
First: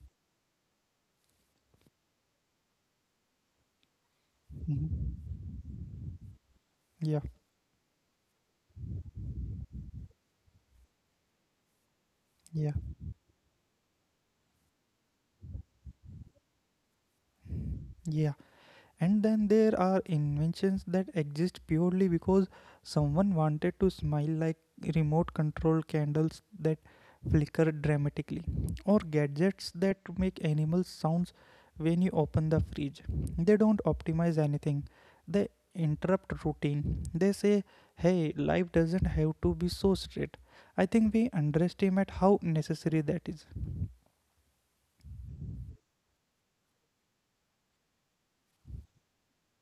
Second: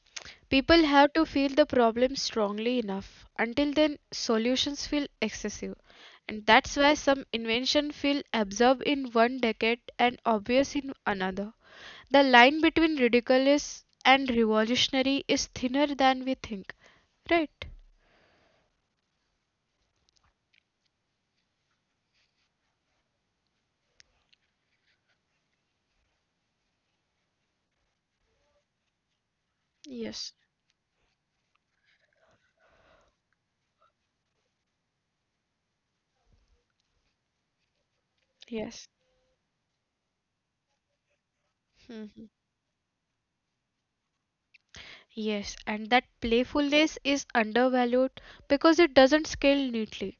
Speaker 2: People have to feel the problem strongly enough. Until then, solutions feel
Speaker 1: Mhm.
Speaker 2: excessive. And that's why some
Speaker 1: Yeah,
Speaker 2: inventions feel absorbed in one decade and obvious in another. The line
Speaker 1: yeah,
Speaker 2: between ridiculous and revolutionary is thinner than we think, right?
Speaker 1: yeah. And then there are inventions that exist purely because someone wanted to smile, like remote control candles that flicker dramatically, or gadgets that
Speaker 2: Yes,
Speaker 1: make animal sounds when you open the fridge. They don't optimize anything, they interrupt routine. They say, hey,
Speaker 2: yes.
Speaker 1: life doesn't have to be so straight. I think we
Speaker 2: Mhm.
Speaker 1: underestimate how necessary that is.
Speaker 2: Yes, and that playfulness is undervalued because it doesn't scale neatly.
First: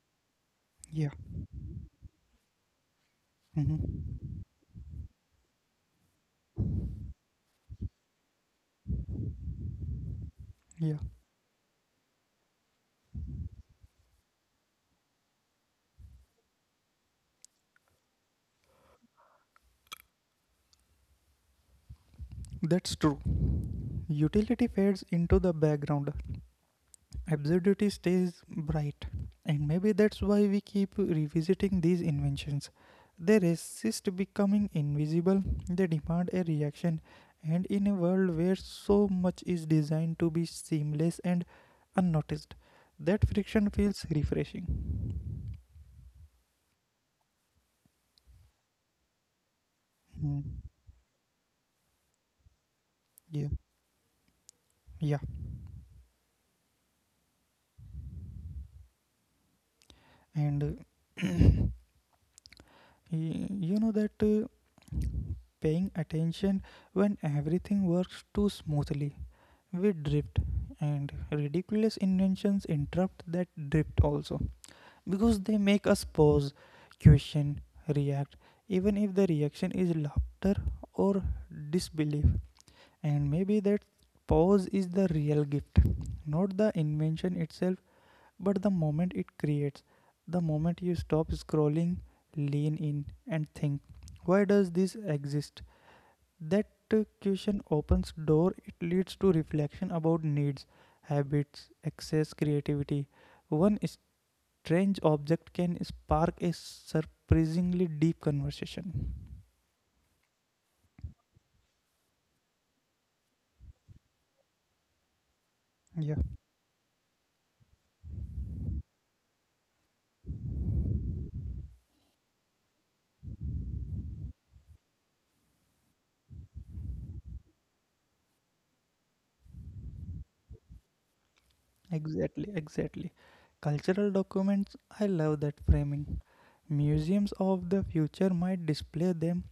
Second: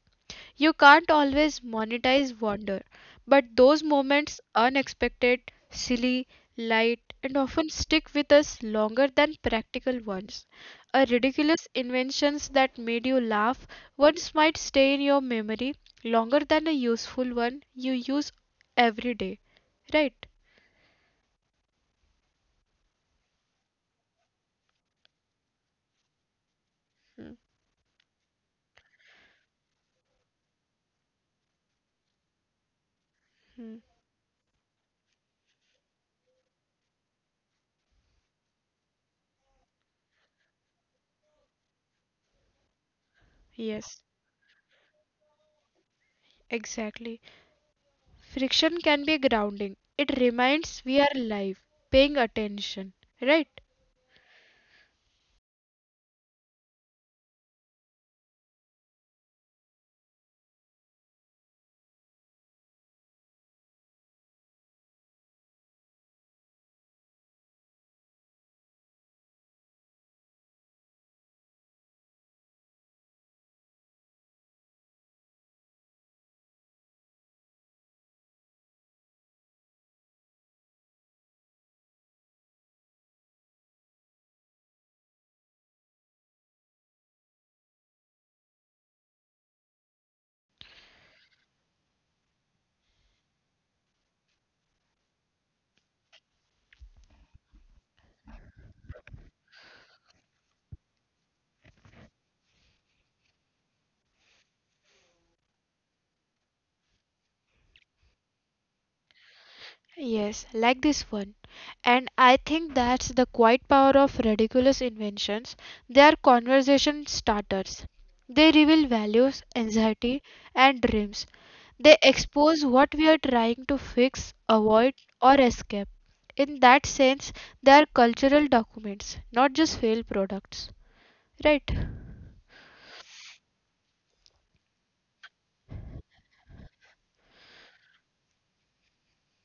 Speaker 2: You
Speaker 1: Yeah.
Speaker 2: can't always monetize wonder, but those moments,
Speaker 1: Mhm.
Speaker 2: unexpected, silly, light, and often stick with us longer than practical ones. A
Speaker 1: Yeah,
Speaker 2: ridiculous inventions that made you laugh once might stay in your memory longer than a useful one you use every day, right?
Speaker 1: that's true. Utility fades into the background. Absurdity stays bright, and maybe that's why we keep revisiting these inventions. They
Speaker 2: Hmm.
Speaker 1: resist becoming invisible, they demand a reaction, and in a world where so much is designed to be seamless and unnoticed, that friction
Speaker 2: Yes,
Speaker 1: feels refreshing.
Speaker 2: exactly. Friction can be grounding. It
Speaker 1: Hmm.
Speaker 2: reminds we are alive, paying attention, right?
Speaker 1: Yeah, yeah, and [CLEARS THROAT] y- you know that paying attention when everything works too smoothly, we drift, and ridiculous inventions interrupt that drift also because they make us pause, question, react, even if the reaction is laughter or disbelief. And maybe that pause is the real gift, not the invention itself, but the moment it creates. The moment you stop scrolling, lean in, and think, why does this exist? That question opens door. It leads to reflection about needs, habits, excess creativity. One strange object can spark a surprisingly deep conversation.
Speaker 2: Yes, like this one. And I think that's the quiet power of ridiculous inventions. They are
Speaker 1: Yeah.
Speaker 2: conversation starters. They reveal values, anxiety, and dreams. They expose what we are trying to fix, avoid, or escape. In that sense, they are cultural documents, not just failed products. Right?
Speaker 1: Exactly, exactly. Cultural documents, I love that framing. Museums of the future might display them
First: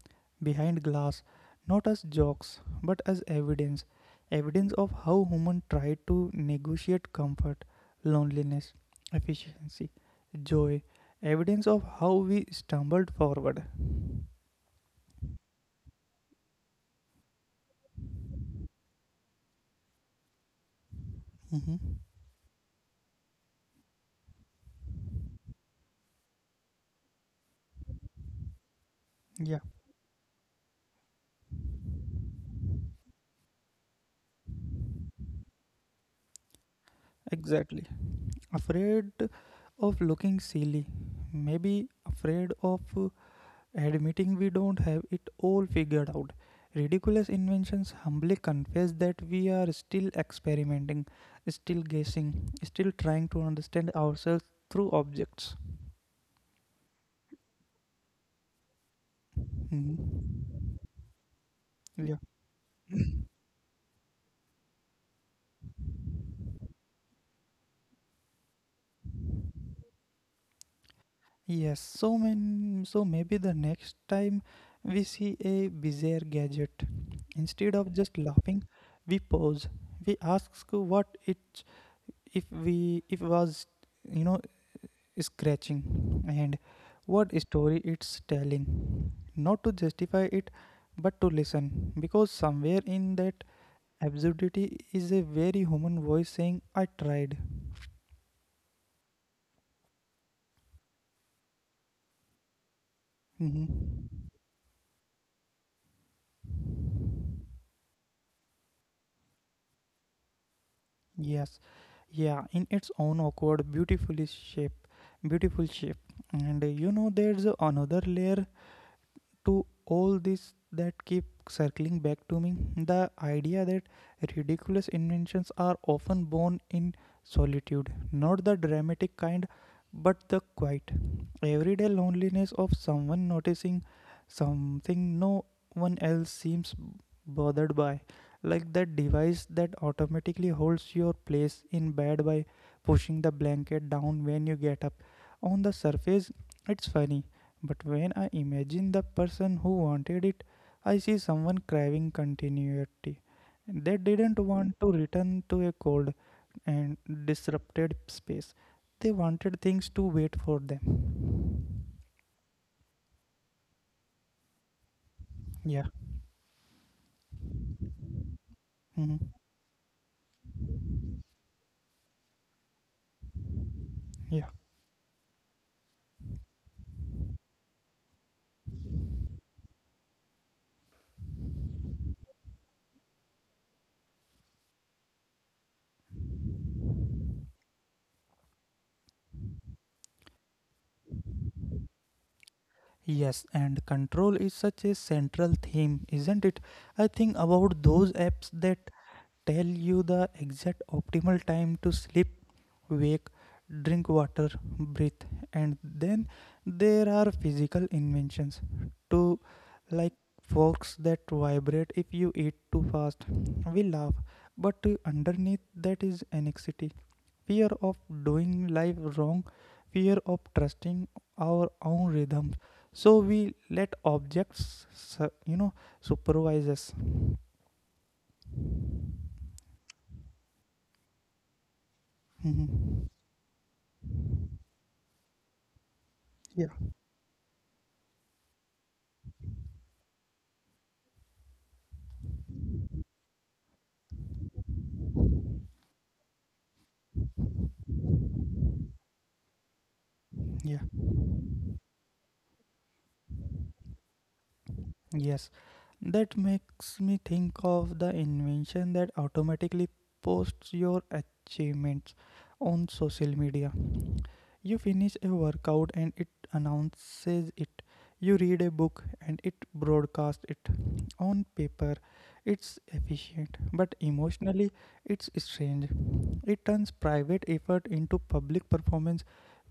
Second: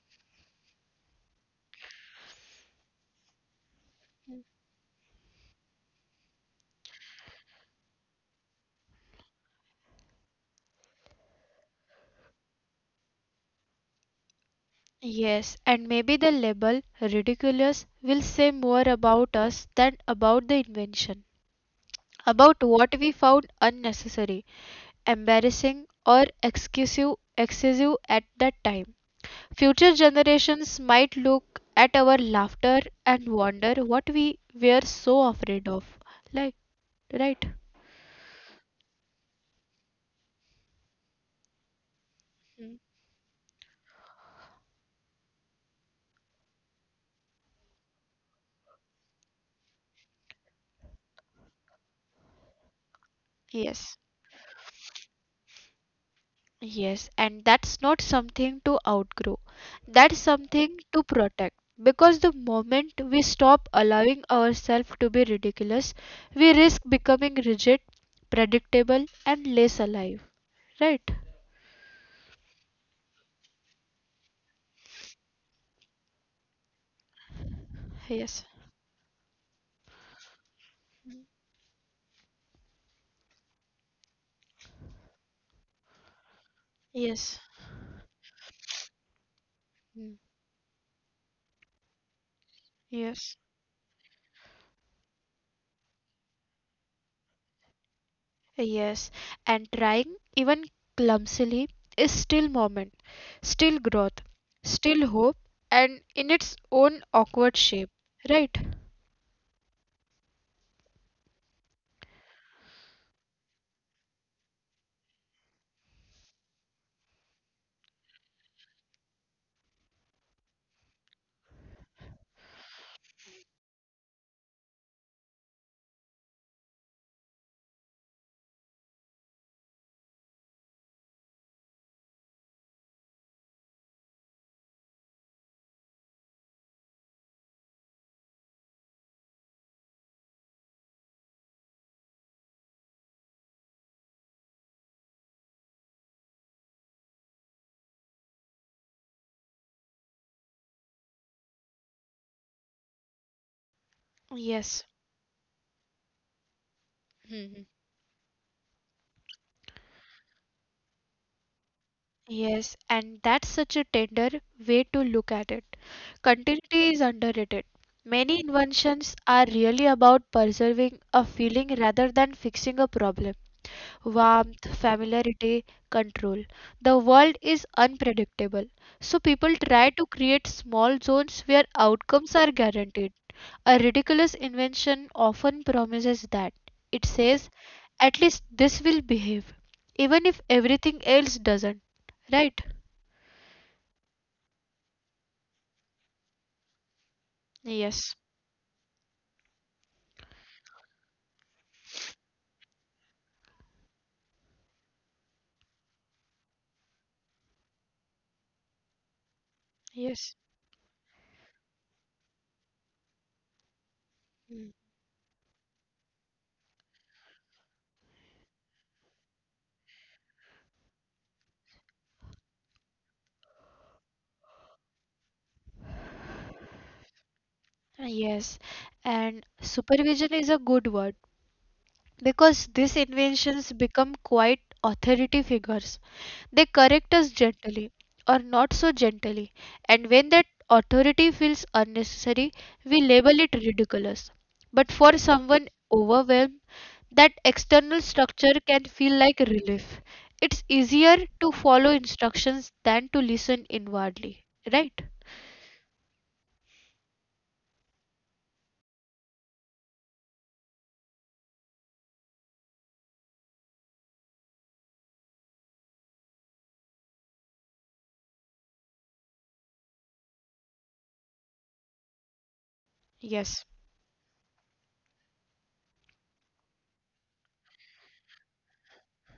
Speaker 1: behind glass, not as jokes, but as evidence. Evidence of how humans tried to negotiate comfort, loneliness, efficiency, joy. Evidence of how we stumbled forward.
Speaker 2: Yes, and maybe the label ridiculous will say more about us than about the invention.
Speaker 1: Mhm.
Speaker 2: About what we found unnecessary, embarrassing, or excessive at that time. Future
Speaker 1: Yeah,
Speaker 2: generations might look at our laughter and wonder what we were so afraid of. Like, right?
Speaker 1: exactly. Afraid of looking silly, maybe
Speaker 2: Mm.
Speaker 1: afraid of admitting we don't have it all figured out. Ridiculous inventions humbly confess that we are still experimenting, still guessing, still trying to
Speaker 2: Yes.
Speaker 1: understand ourselves through objects.
Speaker 2: Yes, and that's not something to outgrow. That's
Speaker 1: Mhm.
Speaker 2: something to protect. Because the
Speaker 1: Yeah.
Speaker 2: moment we
Speaker 1: [COUGHS]
Speaker 2: stop allowing ourselves to be ridiculous, we risk becoming rigid, predictable, and less alive. Right?
Speaker 1: Yes, so maybe the next time we see a bizarre gadget, instead of just
Speaker 2: Yes.
Speaker 1: laughing, we pause. We ask what it, if we, if was, you know scratching, and
Speaker 2: Yes.
Speaker 1: what story it's telling. Not to
Speaker 2: Mm.
Speaker 1: justify it, but to listen, because somewhere in
Speaker 2: Yes.
Speaker 1: that absurdity is a very human voice saying, I tried.
Speaker 2: Yes. And trying, even clumsily, is still moment, still growth,
Speaker 1: Mhm.
Speaker 2: still hope, and in its own awkward shape. Right?
Speaker 1: Yes, yeah, in its own awkward, beautiful shape. And there's another layer to all this that keep circling back to me, the idea that ridiculous inventions are often born in solitude, not the dramatic kind, but the quiet everyday loneliness of someone noticing something no one else seems bothered by, like that device that automatically holds your place in bed by pushing the blanket down when you get up. On the surface it's funny, but when I imagine the person who wanted it, I see someone craving continuity. They didn't want
Speaker 2: Yes.
Speaker 1: to return to a cold and
Speaker 2: Hmm.
Speaker 1: disrupted space. They wanted things to wait for them.
Speaker 2: Yes, and that's such a tender way to look at it.
Speaker 1: Yeah.
Speaker 2: Continuity is underrated. Many inventions
Speaker 1: Mhm.
Speaker 2: are really about preserving a feeling rather than fixing a problem,
Speaker 1: Yeah.
Speaker 2: warmth, familiarity, control. The world is unpredictable, so people try to create small zones where outcomes are guaranteed. A ridiculous invention often promises that. It says, at least this will behave, even if everything else doesn't. Right?
Speaker 1: Yes, and control is such a central theme, isn't it? I think about those
Speaker 2: Yes.
Speaker 1: apps that tell you the exact optimal time to sleep, wake, drink water, breathe, and then there are physical inventions to, like,
Speaker 2: Yes.
Speaker 1: forks that vibrate if you eat too fast. We laugh, but underneath that is anxiety, fear of doing life wrong, fear of trusting our own rhythms. So we let objects, supervise us.
Speaker 2: Yes. And supervision is a good word because
Speaker 1: Mhm.
Speaker 2: these inventions become quite authority figures.
Speaker 1: Yeah,
Speaker 2: They correct us gently or not so gently, and when that authority feels unnecessary, we label it ridiculous. But for someone overwhelmed, that external structure can feel like relief.
Speaker 1: yeah.
Speaker 2: It's easier to follow instructions than to listen inwardly, right?
Speaker 1: Yes, that makes me think of the invention that automatically posts your achievements on social media. You finish a workout and it announces it. You read a book and it broadcasts it. On paper, it's efficient,
Speaker 2: Yes.
Speaker 1: but emotionally, it's strange. It turns private effort into public performance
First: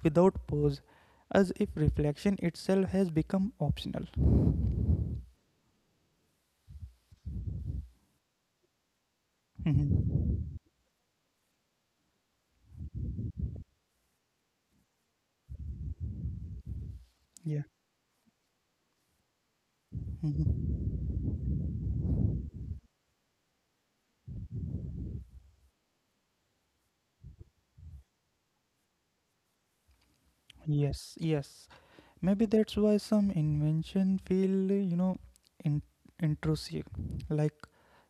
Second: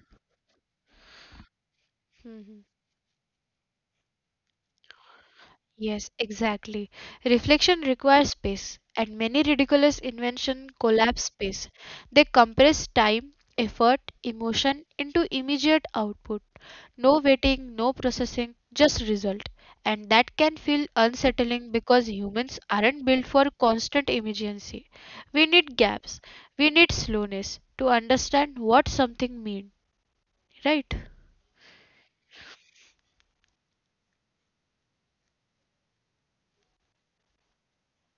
Speaker 1: without pause, as if reflection
Speaker 2: Mhm.
Speaker 1: itself has become optional.
Speaker 2: Yes, exactly. Reflection requires space, and many ridiculous
Speaker 1: Mhm.
Speaker 2: inventions collapse space. They compress time, effort, emotion into immediate output. No waiting, no processing, just result. And that can feel
Speaker 1: Mhm.
Speaker 2: unsettling because humans aren't built for constant emergency. We need gaps. We need slowness to understand what something means, right?
Speaker 1: Yes, yes. Maybe that's why some invention feel, in- intrusive, like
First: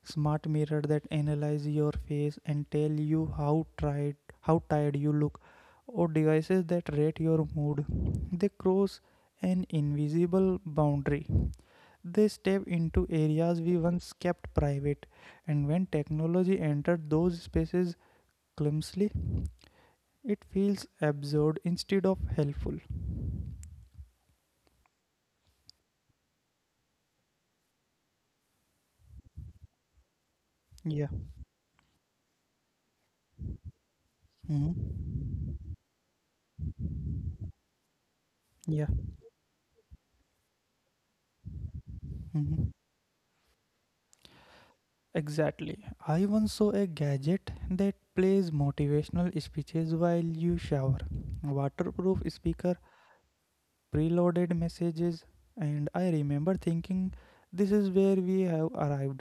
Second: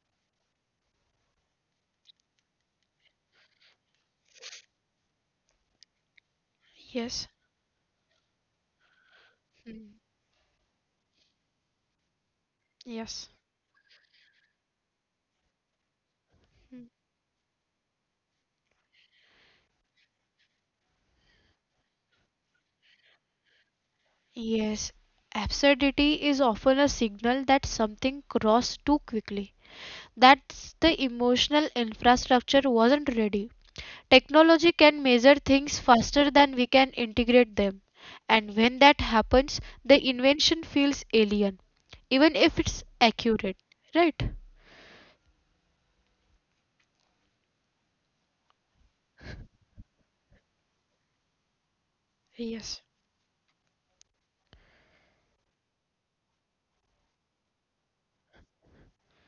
Speaker 1: smart mirror that analyze your face and tell you how tired tired you look, or devices that rate
Speaker 2: Yes.
Speaker 1: your mood. They cross an
Speaker 2: Hmm.
Speaker 1: invisible boundary. They step into areas we once kept private, and when technology entered those spaces clumsily, it feels absurd instead of helpful.
Speaker 2: Yes, absurdity is often a signal that something crossed too quickly, that the emotional infrastructure wasn't ready.
Speaker 1: Hmm.
Speaker 2: Technology can measure things faster than we can integrate them, and when
Speaker 1: Yeah.
Speaker 2: that happens, the invention feels alien, even if
Speaker 1: Hmm.
Speaker 2: it's accurate, right?
Speaker 1: Exactly. I once saw a gadget that plays motivational speeches while you shower, waterproof speaker,
Speaker 2: Yes,
Speaker 1: preloaded messages, and I remember thinking, this is where we have arrived.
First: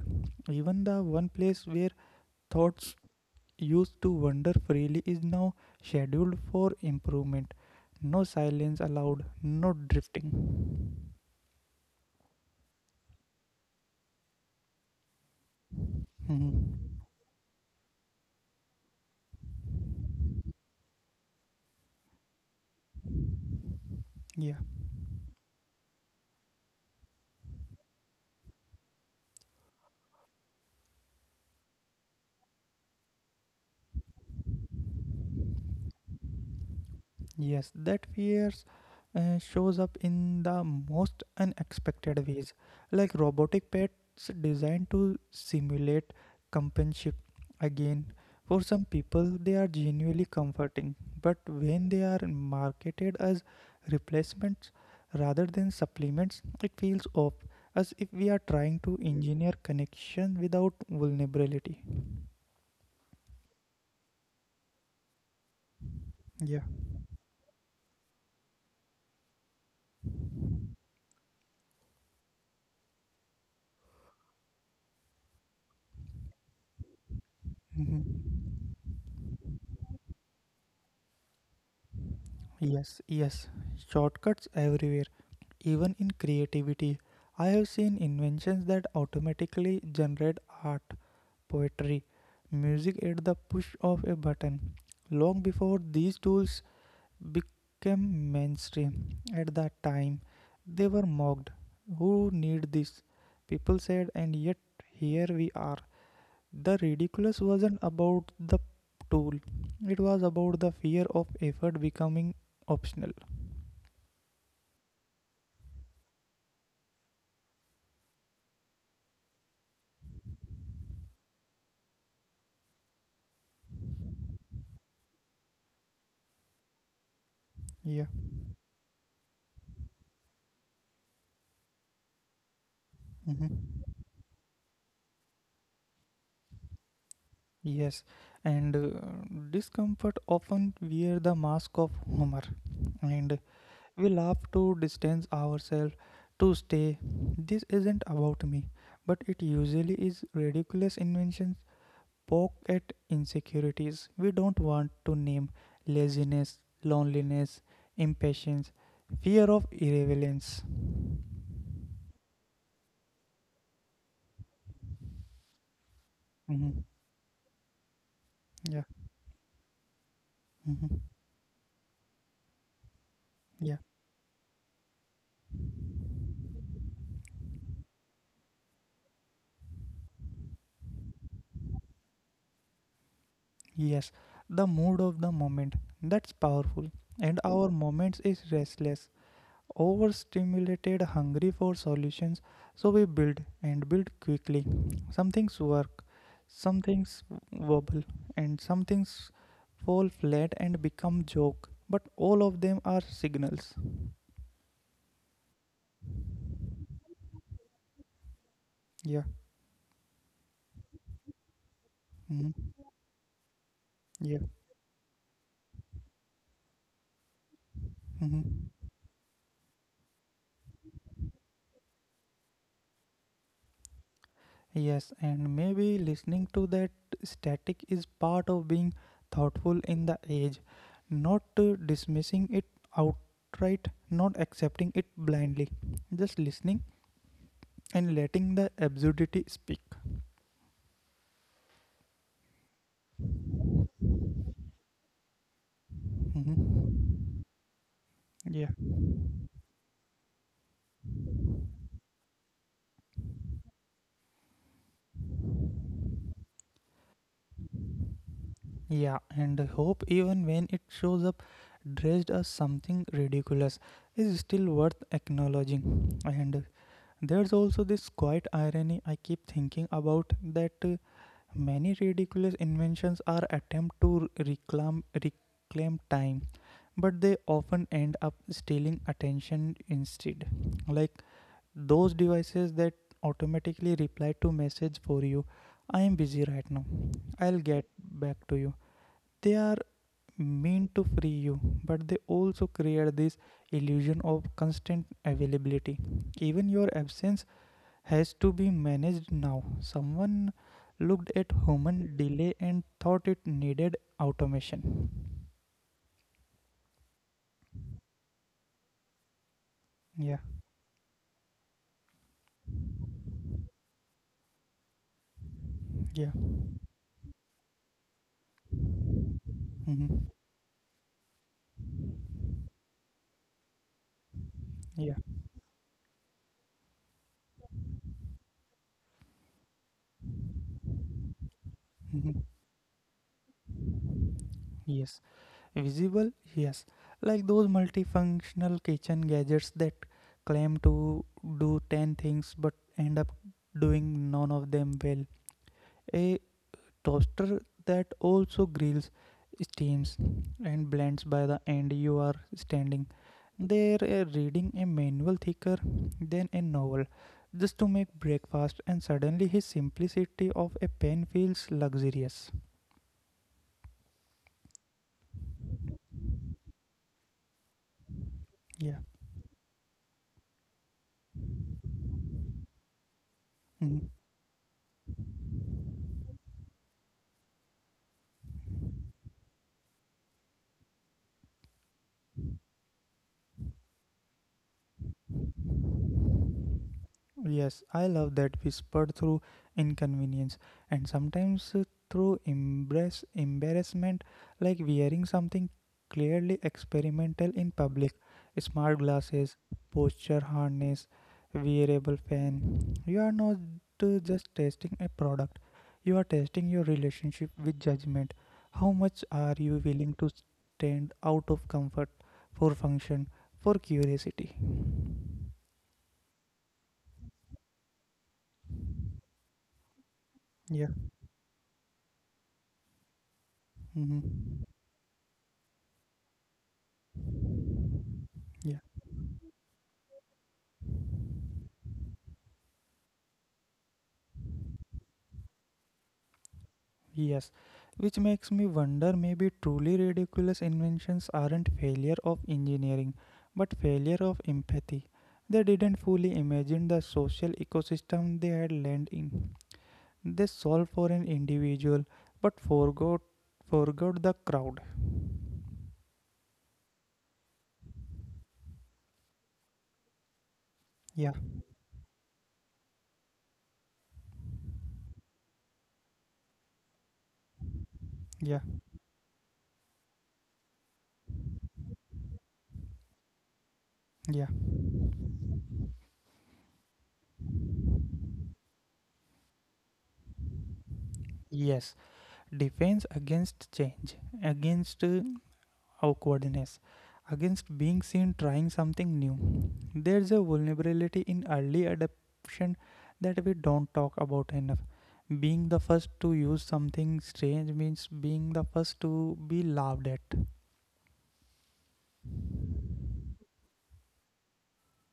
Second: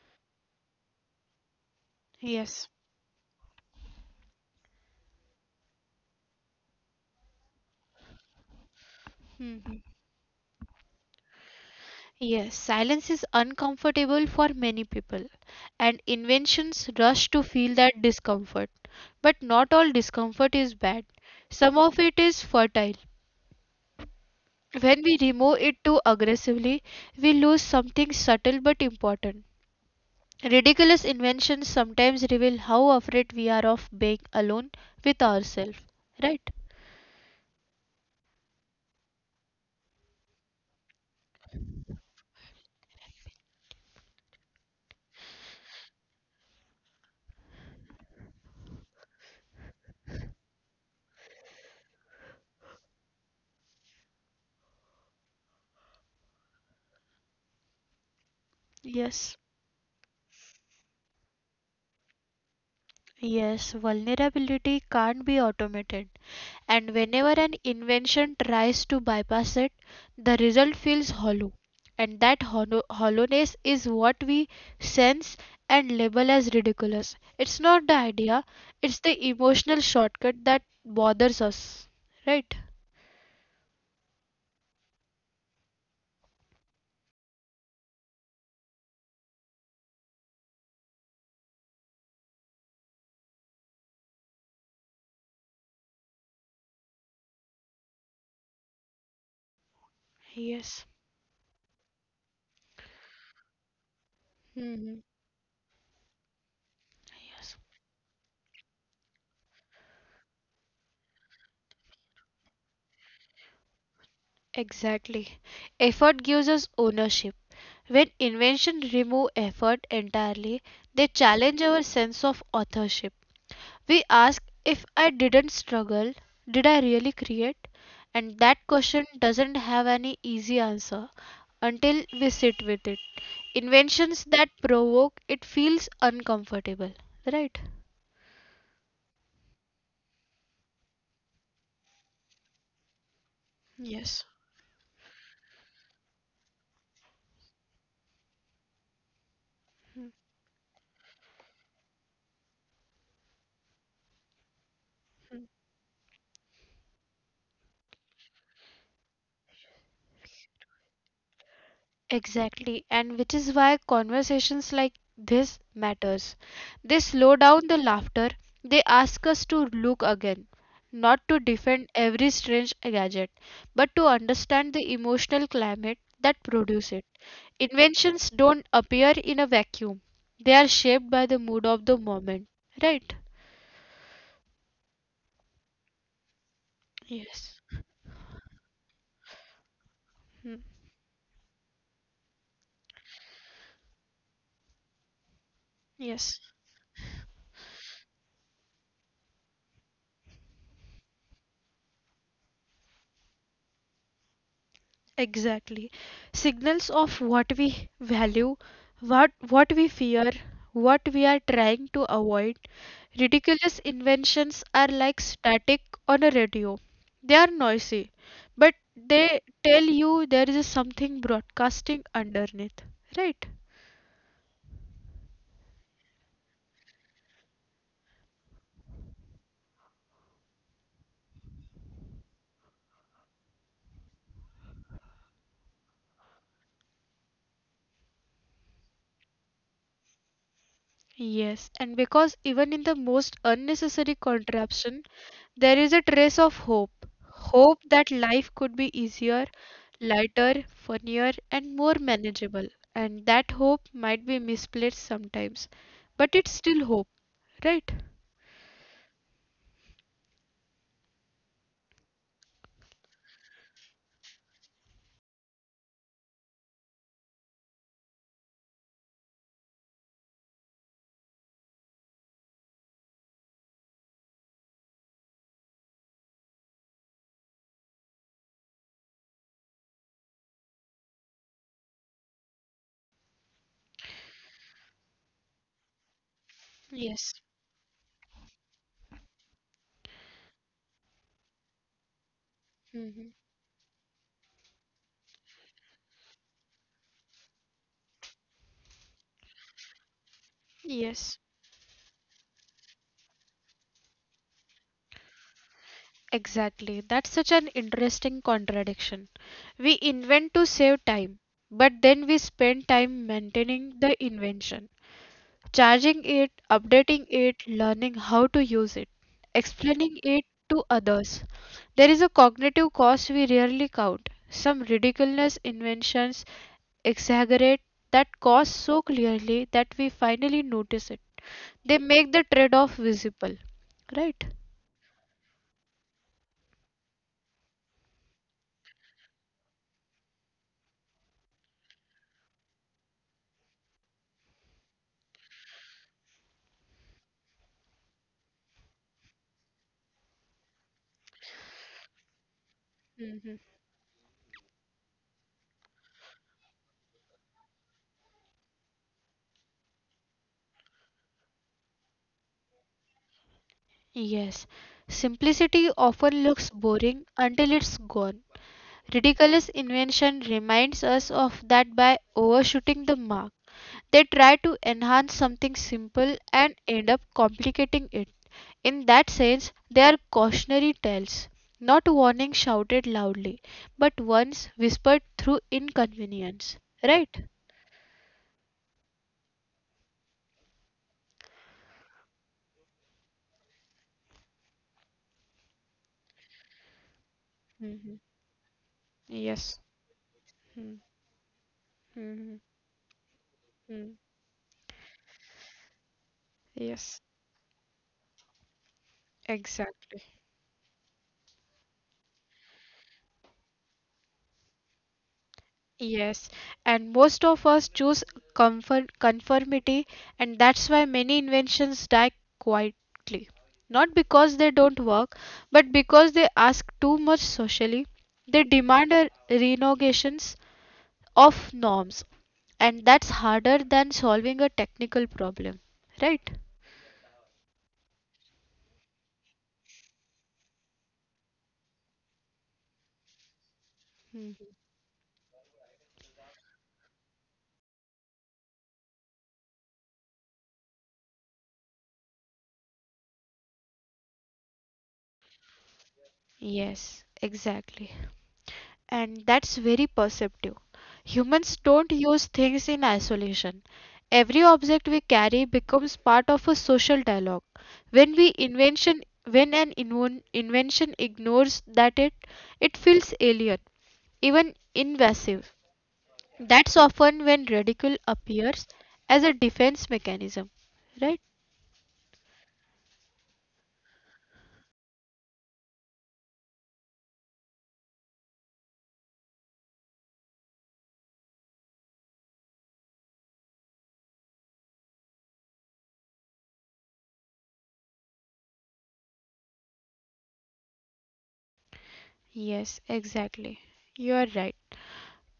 Speaker 1: Even the one place where
Speaker 2: yes.
Speaker 1: thoughts used to wander freely is now scheduled for improvement. No silence allowed,
Speaker 2: Hmm.
Speaker 1: no drifting.
Speaker 2: Yes, silence is uncomfortable for many people, and inventions
Speaker 1: Hmm.
Speaker 2: rush to feel that discomfort. But not all discomfort is bad, some of it is fertile.
Speaker 1: Yeah.
Speaker 2: When we remove it too aggressively, we lose something subtle but important. Ridiculous inventions sometimes reveal how afraid we are of being alone with ourselves, right?
Speaker 1: Yes, that fears shows up in the most unexpected ways, like robotic pets designed to simulate companionship. Again, for some people, they are genuinely comforting, but when they are marketed as replacements rather than supplements, it feels off, as if we are trying to
Speaker 2: Yes,
Speaker 1: engineer connection without vulnerability.
Speaker 2: yes, vulnerability can't be automated.
Speaker 1: Yeah.
Speaker 2: And whenever an invention tries to bypass it, the result feels hollow. And that hollowness is what we sense and label as ridiculous. It's not the idea,
Speaker 1: Mhm.
Speaker 2: it's the emotional shortcut that bothers us. Right?
Speaker 1: Yes, yes. Shortcuts everywhere. Even in creativity, I have seen inventions that automatically generate art, poetry, music at the push of a button. Long before these tools became mainstream, at that time
Speaker 2: Yes.
Speaker 1: they were mocked. Who need this? People said, and yet
Speaker 2: hmm
Speaker 1: here we are. The
Speaker 2: Yes.
Speaker 1: ridiculous wasn't about the tool, it was about the fear of effort becoming optional.
Speaker 2: Exactly. Effort gives us ownership. When inventions remove effort entirely, they challenge our sense of authorship. We ask, if I didn't struggle, did I really create? And
Speaker 1: Yeah.
Speaker 2: that question doesn't have any easy answer until we sit with it.
Speaker 1: Mhm.
Speaker 2: Inventions that provoke it feels uncomfortable, right?
Speaker 1: Yes, and discomfort often wear the mask of humor, and
Speaker 2: Yes.
Speaker 1: we laugh to distance ourselves, to stay. This isn't about me, but it usually is. Ridiculous inventions poke at insecurities we don't want to name: laziness, loneliness, impatience, fear of irrelevance.
Speaker 2: Exactly, and which is why conversations like this matters. They
Speaker 1: Mhm.
Speaker 2: slow down the laughter. They
Speaker 1: Yeah.
Speaker 2: ask us to look again, not to
Speaker 1: Mhm.
Speaker 2: defend every strange gadget, but to
Speaker 1: Yeah.
Speaker 2: understand the emotional climate that produce it. Inventions don't appear in a vacuum. They are shaped by the mood of the moment, right?
Speaker 1: Yes, the mood of the moment. That's powerful.
Speaker 2: Yes.
Speaker 1: And our moments is restless, overstimulated, hungry for solutions. So we build, and build quickly. Some things work,
Speaker 2: Yes.
Speaker 1: some things wobble, and some things fall flat and become joke. But all of them are signals.
Speaker 2: Exactly. Signals of what we value,
Speaker 1: Yeah.
Speaker 2: what we fear, what we are trying to avoid.
Speaker 1: Hmm.
Speaker 2: Ridiculous
Speaker 1: Yeah.
Speaker 2: inventions are like static on a radio. They are noisy,
Speaker 1: Hmm.
Speaker 2: but they tell you there is something broadcasting underneath, right?
Speaker 1: Yes, and maybe listening to that static is part of being thoughtful in the age, not dismissing it outright, not accepting it blindly, just listening and letting the absurdity speak.
Speaker 2: Yes, and because even in the most unnecessary contraption, there is a trace of hope.
Speaker 1: Mhm.
Speaker 2: Hope that life
Speaker 1: Yeah,
Speaker 2: could be easier, lighter, funnier, and more manageable. And that hope might be misplaced sometimes, but it's still hope, right?
Speaker 1: yeah, and hope, even when it shows up dressed as something ridiculous, is still worth acknowledging. And there's also this quiet irony I keep thinking about that. Many ridiculous inventions are attempts to reclaim time, but they often end up stealing attention instead. Like those devices that automatically reply to message for you. I am busy right now. I'll
Speaker 2: Yes.
Speaker 1: get back to you. They are meant to free you, but they also create this
Speaker 2: hmm
Speaker 1: illusion of constant availability. Even your absence has to be managed now. Someone looked at
Speaker 2: Yes,
Speaker 1: human delay and thought it needed automation.
Speaker 2: exactly. That's such an interesting contradiction. We
Speaker 1: Yeah,
Speaker 2: invent to save time, but then we spend time maintaining the invention,
Speaker 1: yeah,
Speaker 2: charging it, updating it, learning how to use it,
Speaker 1: mm-hmm.
Speaker 2: explaining it to others. There is a cognitive cost we rarely count.
Speaker 1: Yeah,
Speaker 2: Some ridiculous inventions exaggerate that cost so clearly that we finally notice it. They
Speaker 1: mm-hmm.
Speaker 2: make the trade off visible, right?
Speaker 1: Yes. Visible, yes. Like those multifunctional kitchen gadgets that claim to do 10 things but end up doing none of them well. A toaster that also grills, steams, and blends. By the end you are standing
Speaker 2: Mhm.
Speaker 1: there reading a manual thicker than a novel just to make breakfast, and suddenly his simplicity of a pen feels luxurious.
Speaker 2: Yes. Simplicity often looks boring until it's gone.
Speaker 1: Yeah.
Speaker 2: Ridiculous invention reminds us of that by overshooting the mark.
Speaker 1: Mhm.
Speaker 2: They try to enhance something simple and end up complicating it. In that sense, they are cautionary tales, not warnings shouted loudly, but ones whispered through inconvenience. Right?
Speaker 1: Yes, I love that whispered through inconvenience, and sometimes through embrace embarrassment, like wearing something clearly experimental in public: smart glasses, posture harness, wearable fan. You are not just testing a product, you are testing your relationship with judgment. How much are you willing to stand out of comfort, for function, for curiosity?
Speaker 2: Yes, and most of us choose comfort, conformity, and that's
Speaker 1: Yeah,
Speaker 2: why many inventions die quietly. Not because they
Speaker 1: mm-hmm.
Speaker 2: don't work, but because they ask too much socially. They demand a renegotiation of norms. And that's harder than solving a technical problem, right?
Speaker 1: Yes, which makes me wonder, maybe truly ridiculous inventions aren't failure of engineering, but failure of empathy. They didn't fully imagine the social ecosystem they had land in. They solved for an individual, but forgot the crowd.
Speaker 2: Yes, exactly. And that's very perceptive.
Speaker 1: Yeah,
Speaker 2: Humans don't use things in isolation. Every object we carry becomes part of a social dialogue.
Speaker 1: yeah,
Speaker 2: When we invention when an invention ignores that, it feels alien,
Speaker 1: yeah.
Speaker 2: even invasive. That's often when ridicule appears as a defense mechanism, right?
Speaker 1: Yes, defense against change, against awkwardness, against being seen trying something new. There's a vulnerability in early adoption that we don't talk about enough. Being the first to use something strange means being the first to be laughed at.
Speaker 2: Yes, exactly. You are right.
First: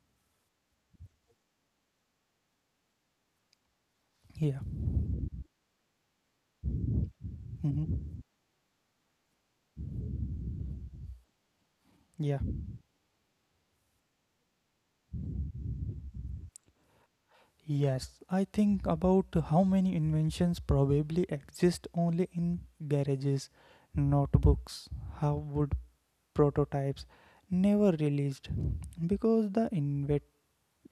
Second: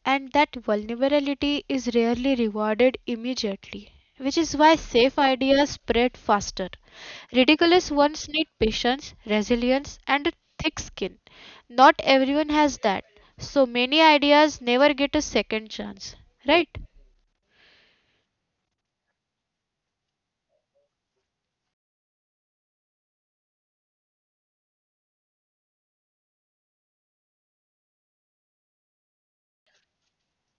Speaker 2: And that vulnerability is rarely rewarded immediately,
Speaker 1: Yeah.
Speaker 2: which is why safe ideas spread faster.
Speaker 1: Mhm.
Speaker 2: Ridiculous ones need patience, resilience, and a thick skin.
Speaker 1: Yeah.
Speaker 2: Not everyone has that, so many ideas never get a second chance, right?
Speaker 1: Yes. I think about how many inventions probably exist only in garages, notebooks, how would prototypes never released, because the inventor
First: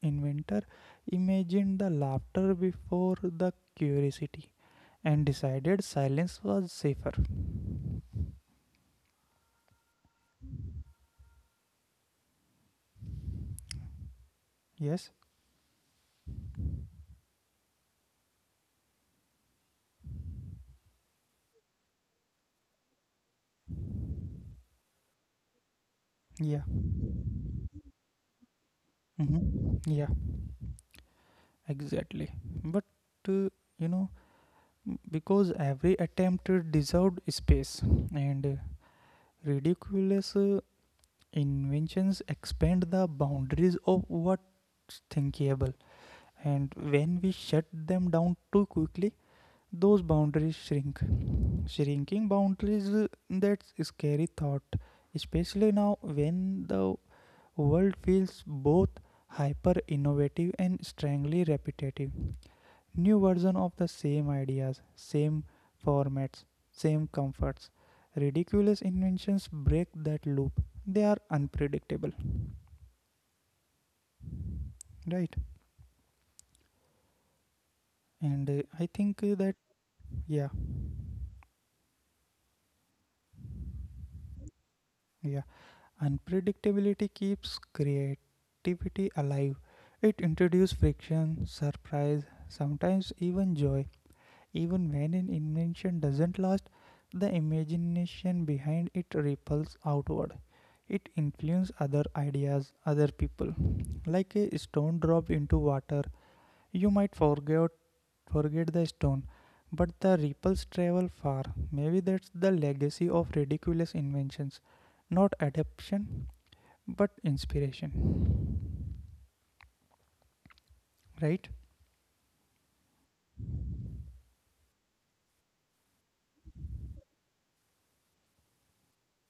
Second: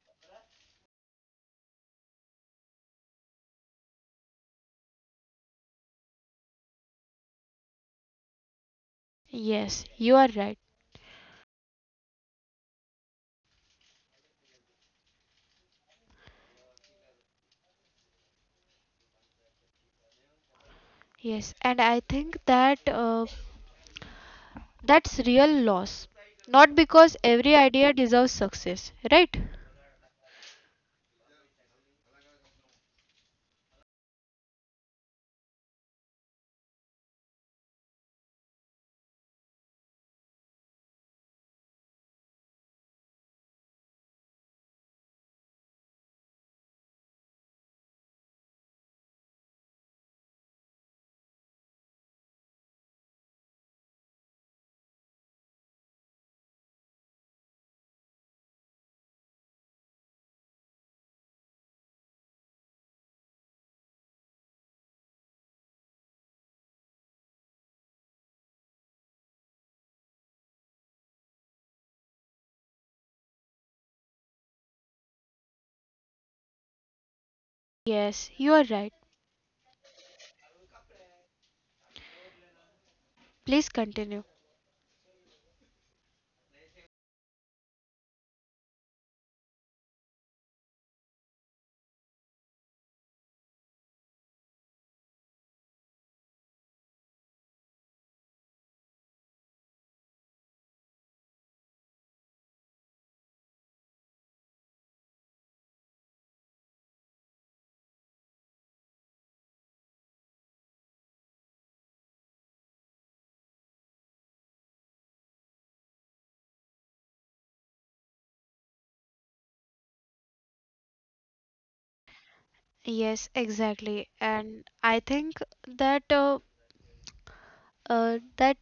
Speaker 1: inventor imagined the laughter before the curiosity and decided silence was safer.
Speaker 2: Yes, you are right.
Speaker 1: Yes,
Speaker 2: Yes, and I think that's real loss.
Speaker 1: yeah,
Speaker 2: Not because every idea deserves success, right?
Speaker 1: hmm, yeah, exactly. But uh, you know, because every attempt deserved space, and ridiculous inventions expand the boundaries of what's thinkable, and when we shut them down too quickly, those boundaries shrink. Shrinking boundaries, that's a scary thought, especially now, when the world feels both hyper innovative and strangely repetitive. New version of the same ideas, same formats, same comforts. Ridiculous inventions break that loop. They are unpredictable, right? And I
Speaker 2: Yes, you
Speaker 1: think
Speaker 2: are right.
Speaker 1: that, yeah,
Speaker 2: Please continue.
Speaker 1: yeah. Unpredictability keeps creativity alive. It introduces friction, surprise, sometimes even joy. Even when an invention doesn't last, the imagination behind it ripples outward. It influences other ideas, other people. Like a stone drop into water, you might forget the stone, but the ripples travel far. Maybe that's the legacy of ridiculous inventions, not adaptation but inspiration, right?
Speaker 2: Yes, exactly. And I think that uh, uh, that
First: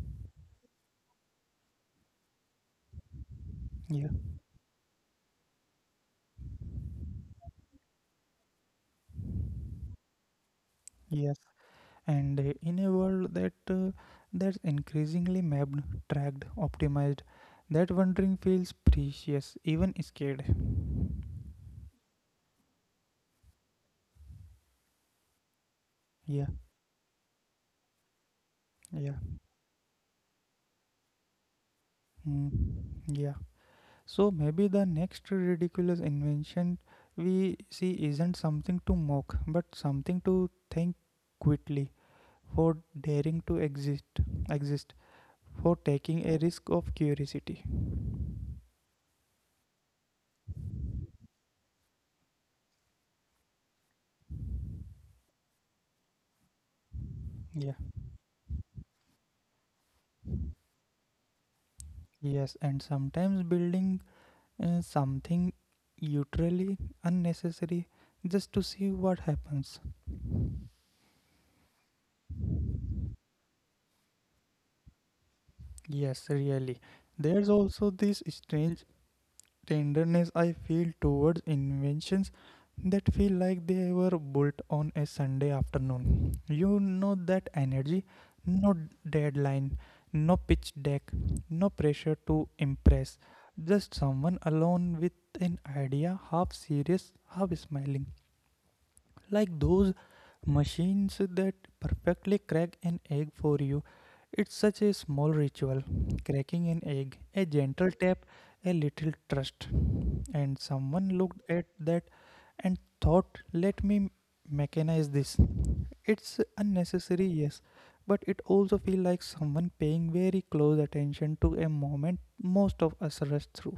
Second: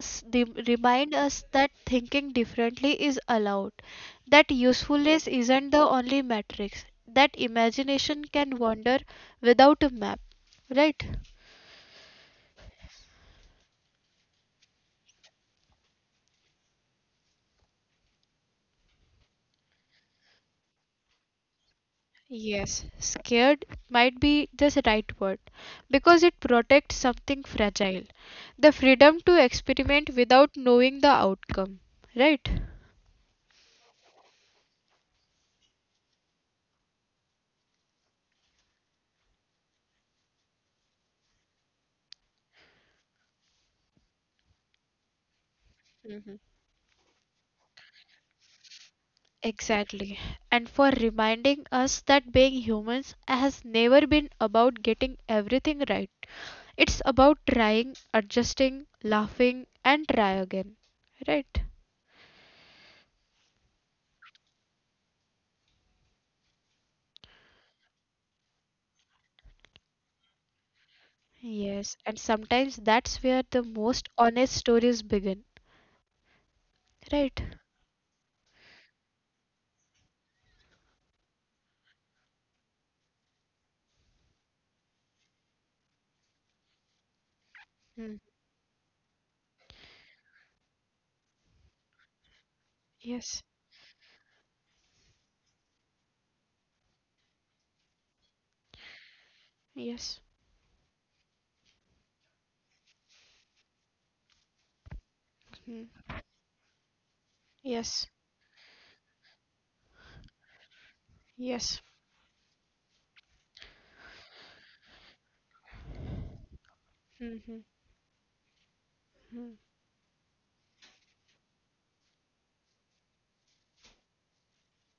Speaker 2: s- the- remind us that thinking differently is allowed,
Speaker 1: Yeah.
Speaker 2: that usefulness isn't the only matrix, that imagination can wander without a map, right?
Speaker 1: Yes, and in a world that that's increasingly mapped, tracked, optimized, that wondering feels precious, even scared.
Speaker 2: Yes, scared might be the right word
Speaker 1: Yeah,
Speaker 2: because it protects something fragile,
Speaker 1: yeah,
Speaker 2: the freedom to experiment without knowing the outcome,
Speaker 1: mm,
Speaker 2: right?
Speaker 1: yeah. So maybe the next ridiculous invention we see isn't something to mock, but something to think quickly, for daring to exist, for taking a risk of curiosity.
Speaker 2: Exactly. And for reminding us that being humans has never been about getting everything right. It's about
Speaker 1: Yeah.
Speaker 2: trying, adjusting, laughing, and try again. Right?
Speaker 1: Yes, and sometimes building something utterly unnecessary, just to see what happens.
Speaker 2: Yes. And sometimes that's where the most honest stories begin.
Speaker 1: Yes, really.
Speaker 2: Right?
Speaker 1: There's also this strange tenderness I feel towards inventions that feel like they were built on a Sunday afternoon. You know that
Speaker 2: Hmm.
Speaker 1: energy: no deadline, no pitch deck, no pressure to
Speaker 2: Yes.
Speaker 1: impress, just someone alone with an idea, half serious, half smiling. Like
Speaker 2: Yes.
Speaker 1: those machines that perfectly crack an egg for you. It's such a small ritual, cracking an egg, a gentle tap, a little trust. And someone looked at that and thought, let me mechanize this. It's unnecessary, yes, but it also feels like someone paying very close attention to a moment most of us rush through.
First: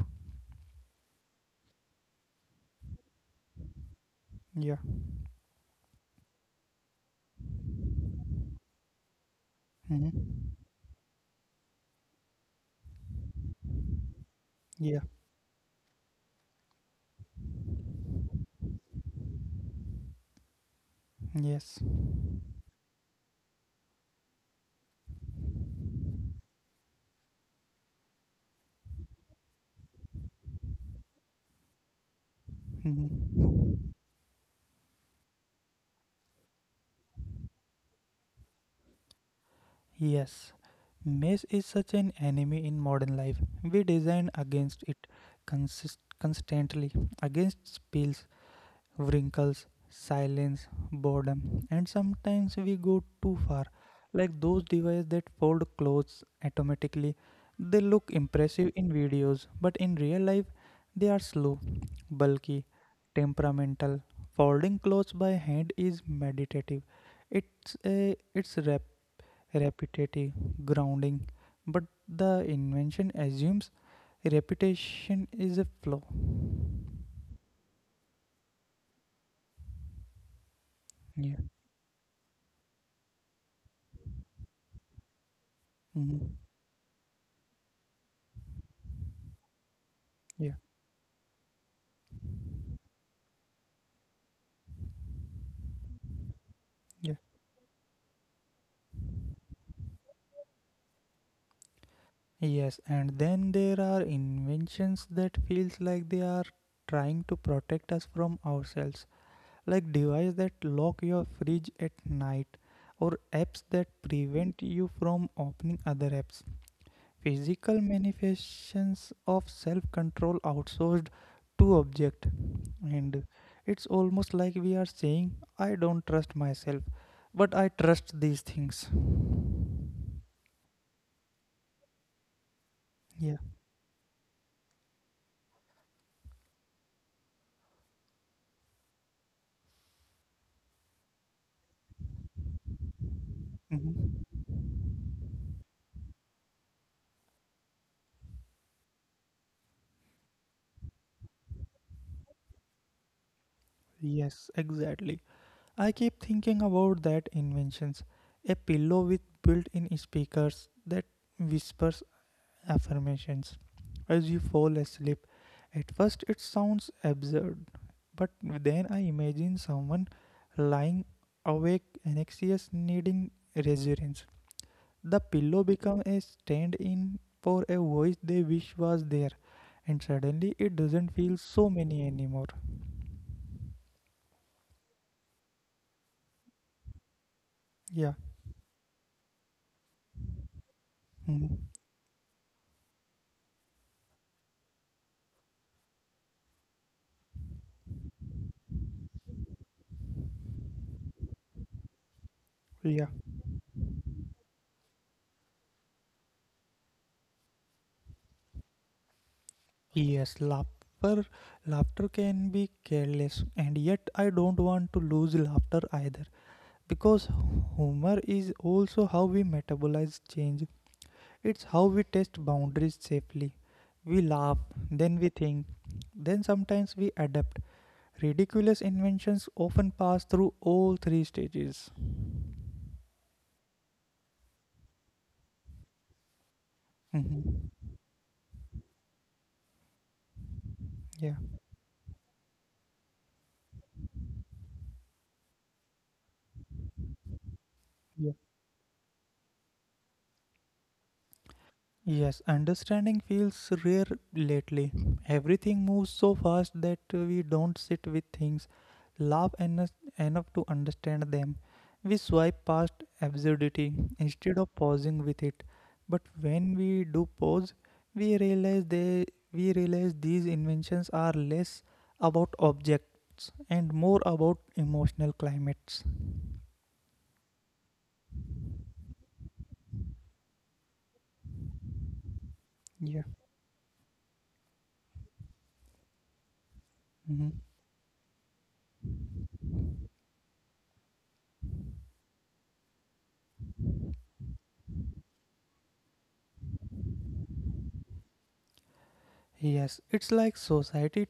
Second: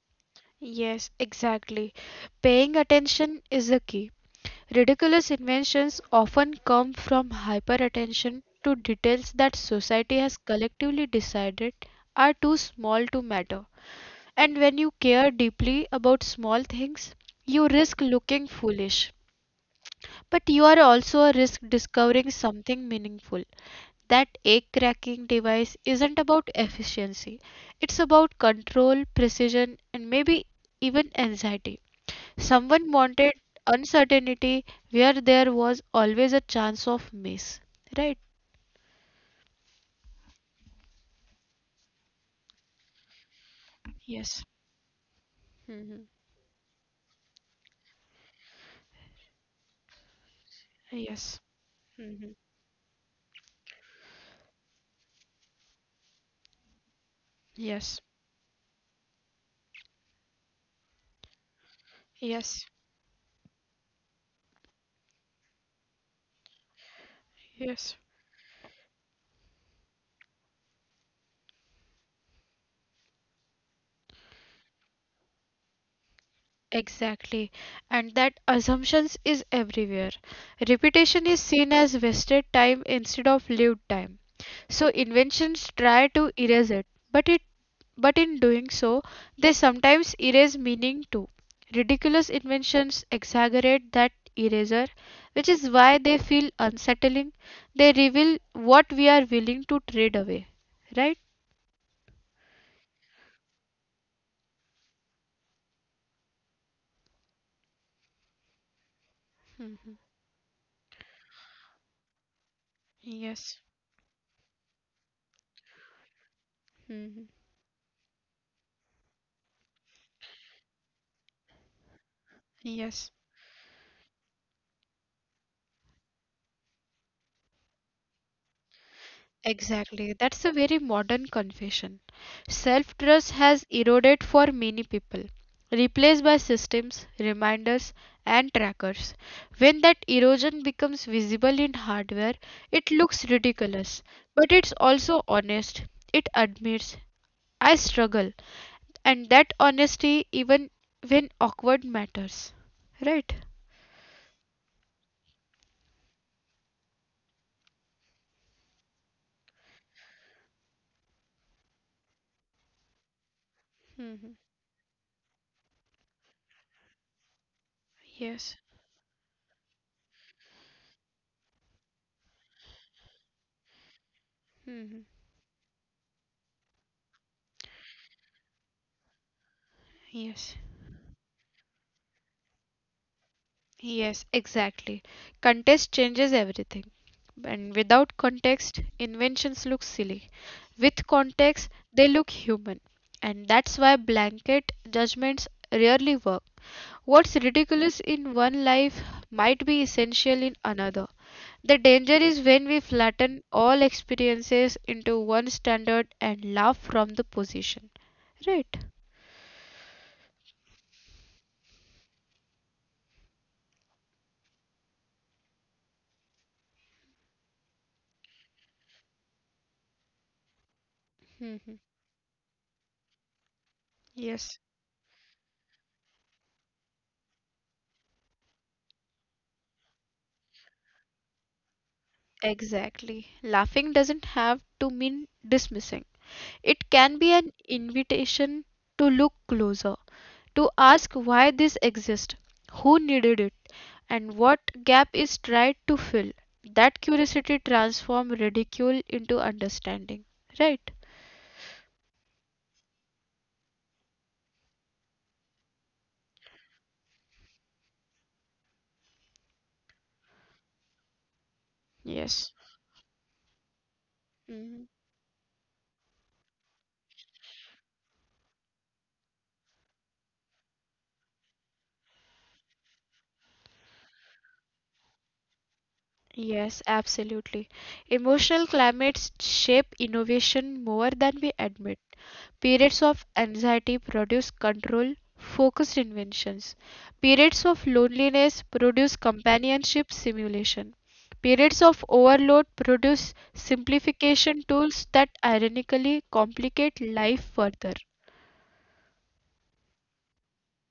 Speaker 2: Yes, exactly. Paying attention is the key.
Speaker 1: Yeah.
Speaker 2: Ridiculous inventions often come from hyperattention to details that
Speaker 1: Mhm.
Speaker 2: society has collectively decided are too small to matter. And when you
Speaker 1: Yeah.
Speaker 2: care deeply about small things, you risk looking foolish. But you are also a risk
Speaker 1: Yes.
Speaker 2: discovering something meaningful. That egg cracking device isn't about efficiency. It's about control, precision, and maybe even anxiety. Someone wanted
Speaker 1: Mhm.
Speaker 2: uncertainty where there was always a chance of miss. Right?
Speaker 1: Yes, mess is such an enemy in modern life. We design against it constantly, against spills, wrinkles, silence, boredom, and sometimes we go too far. Like those devices that fold clothes automatically, they look impressive in videos, but in real life, they are slow, bulky, temperamental. Folding clothes by hand is meditative. It's rapid, repetitive, grounding, but the invention assumes repetition is a flaw.
Speaker 2: Exactly. And that assumptions is everywhere.
Speaker 1: Yeah.
Speaker 2: Repetition is seen as wasted time instead of lived time. So inventions
Speaker 1: Mhm.
Speaker 2: try to erase it, but in doing so, they
Speaker 1: Yeah.
Speaker 2: sometimes erase meaning too. Ridiculous inventions exaggerate that eraser, which is why they feel
Speaker 1: Yeah.
Speaker 2: unsettling. They reveal what we are willing to trade away, right?
Speaker 1: Yes, and then there are inventions that feels like they are trying to protect us from ourselves, like device that lock your fridge at night, or apps that prevent you from opening other apps, physical manifestations of self control outsourced to object. And it's almost like we are saying, I don't trust myself, but I trust these things.
Speaker 2: Exactly, that's a very modern confession.
Speaker 1: Yeah.
Speaker 2: Self trust has eroded for many people, replaced by systems, reminders, and trackers. When that erosion becomes visible in hardware, it looks
Speaker 1: Mhm.
Speaker 2: ridiculous, but it's also honest. It admits, I struggle, and that honesty, even when awkward, matters. Right?
Speaker 1: Yes, exactly. I keep thinking about that inventions. A pillow with built in speakers that whispers affirmations as you fall asleep. At first, it sounds absurd, but then I imagine someone lying awake, anxious, needing reassurance. The pillow
Speaker 2: Hmm.
Speaker 1: becomes a stand in for a voice they wish was there, and suddenly it doesn't feel so many anymore.
Speaker 2: Yes, exactly. Context changes everything.
Speaker 1: Yeah.
Speaker 2: And without context, inventions look silly.
Speaker 1: Hmm.
Speaker 2: With context, they look human. And that's why blanket judgments rarely work. What's ridiculous in one life might be essential in another. The danger is
Speaker 1: Yeah.
Speaker 2: when we flatten all experiences into one standard and laugh from the position. Right.
Speaker 1: Yes, laughter can be careless, and yet I don't want to lose laughter either. Because humor is also how we metabolize change. It's how we test
Speaker 2: Mhm.
Speaker 1: boundaries safely. We laugh, then we think, then sometimes we adapt. Ridiculous inventions often pass through all three stages.
Speaker 2: Exactly. Laughing doesn't have to mean dismissing. It
Speaker 1: Mhm.
Speaker 2: can be an invitation to look closer,
Speaker 1: Yeah.
Speaker 2: to ask why this exists, who needed it, and what gap is tried to fill. That curiosity
Speaker 1: Yeah.
Speaker 2: transforms ridicule into understanding, right?
Speaker 1: Yes, understanding feels rare lately. Everything moves so fast that we don't sit with things, laugh enough, enough to understand them. We swipe past absurdity instead of pausing with
Speaker 2: Mm.
Speaker 1: it. But when we do pause, we realize they we realize these inventions are less about objects and more about emotional climates.
Speaker 2: Yes, absolutely. Emotional climates shape innovation more than we admit.
Speaker 1: Yeah.
Speaker 2: Periods of anxiety produce control, focused inventions.
Speaker 1: Mhm.
Speaker 2: Periods of loneliness produce companionship simulation. Periods of overload produce simplification tools that ironically complicate life further.
Speaker 1: Yes, it's like society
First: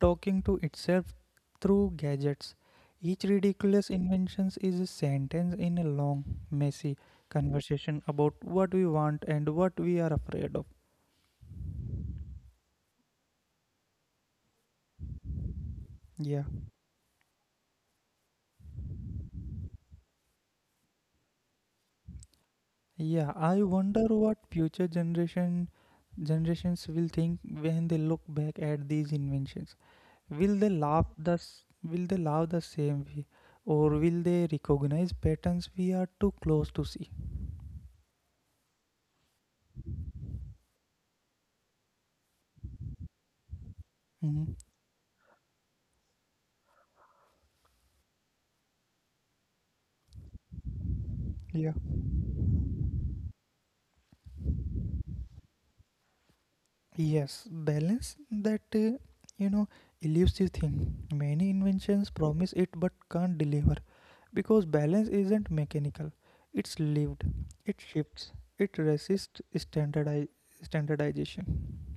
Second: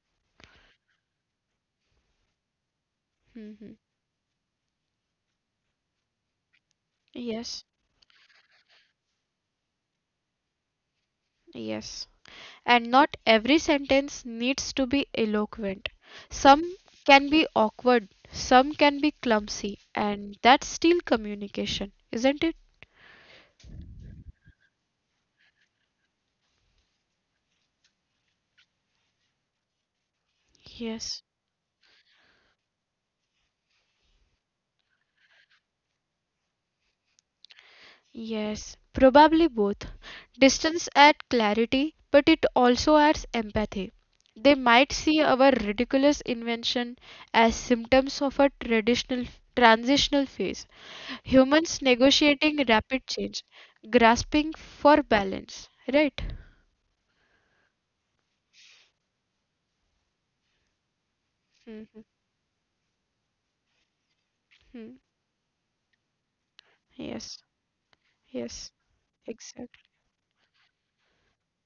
Speaker 1: talking to itself through gadgets. Each
Speaker 2: Mhm.
Speaker 1: ridiculous invention is a sentence in a long, messy conversation about what we want and what we are afraid of.
Speaker 2: And not every sentence needs to be eloquent.
Speaker 1: Yeah.
Speaker 2: Some can be awkward, some can be clumsy, and that's still communication, isn't it?
Speaker 1: Yeah, I wonder what future generation generations will think when they look back at these inventions. Will they laugh the same way, or will they recognize patterns we are too close to see?
Speaker 2: Yes, probably both. Distance adds clarity, but it also adds empathy. They
Speaker 1: Mhm.
Speaker 2: might see our ridiculous invention as symptoms of a traditional transitional phase.
Speaker 1: Yeah.
Speaker 2: Humans negotiating rapid change, grasping for balance, right?
Speaker 1: Yes, balance, that you know elusive thing. Many inventions promise it but can't deliver, because balance
Speaker 2: Hmm.
Speaker 1: isn't mechanical. It's lived. It shifts. It resists
Speaker 2: Exactly.
Speaker 1: standardize standardization.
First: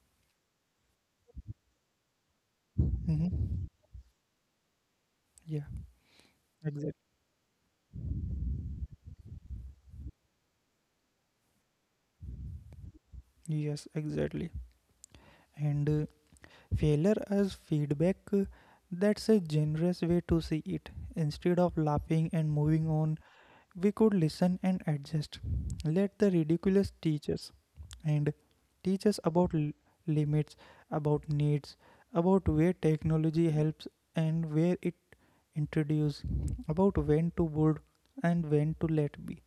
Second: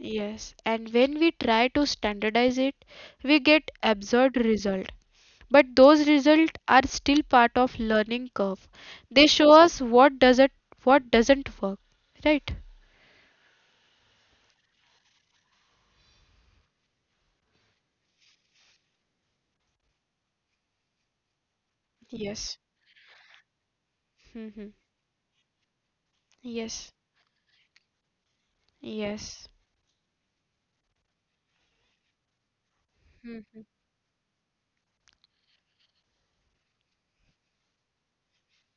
Speaker 2: Yes, and when we try to standardize it, we
Speaker 1: Mm-hmm.
Speaker 2: get absurd result.
Speaker 1: Yeah,
Speaker 2: But those
Speaker 1: exactly.
Speaker 2: results are still part of learning curve, they show us what doesn't work, right?
Speaker 1: Yes, exactly. And failure as feedback, that's a generous way to see it. Instead of laughing and moving on, we could listen and adjust.
Speaker 2: Mhm.
Speaker 1: Let the ridiculous teach us, and about limits, about needs, about where technology helps
Speaker 2: Mhm.
Speaker 1: and where it introduces, about when to build and when to let be.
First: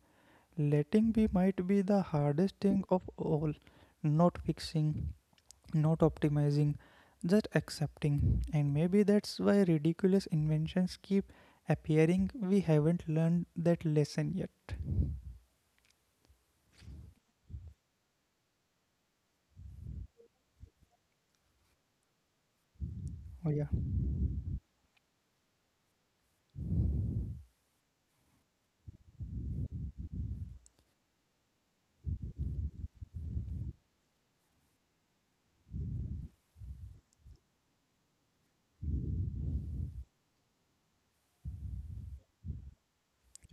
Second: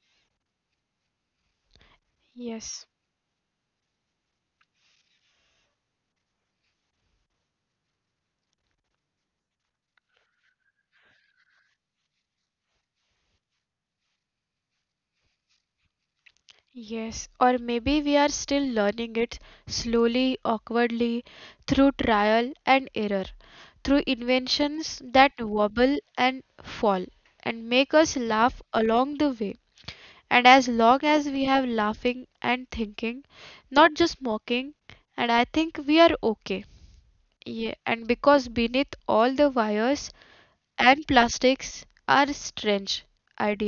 Speaker 1: Letting be might be the hardest thing of all. Not fixing, not optimizing, just accepting. And maybe that's why ridiculous inventions keep appearing. We haven't learned that lesson yet.
Speaker 2: Yes, or maybe we are still learning it slowly, awkwardly, through trial and error,
Speaker 1: Oh, yeah.
Speaker 2: through inventions that wobble and fall and make us laugh along the way. And as long as we have laughing and thinking, not just mocking, and I think we are okay. Yeah, and because beneath all the wires and plastics are strange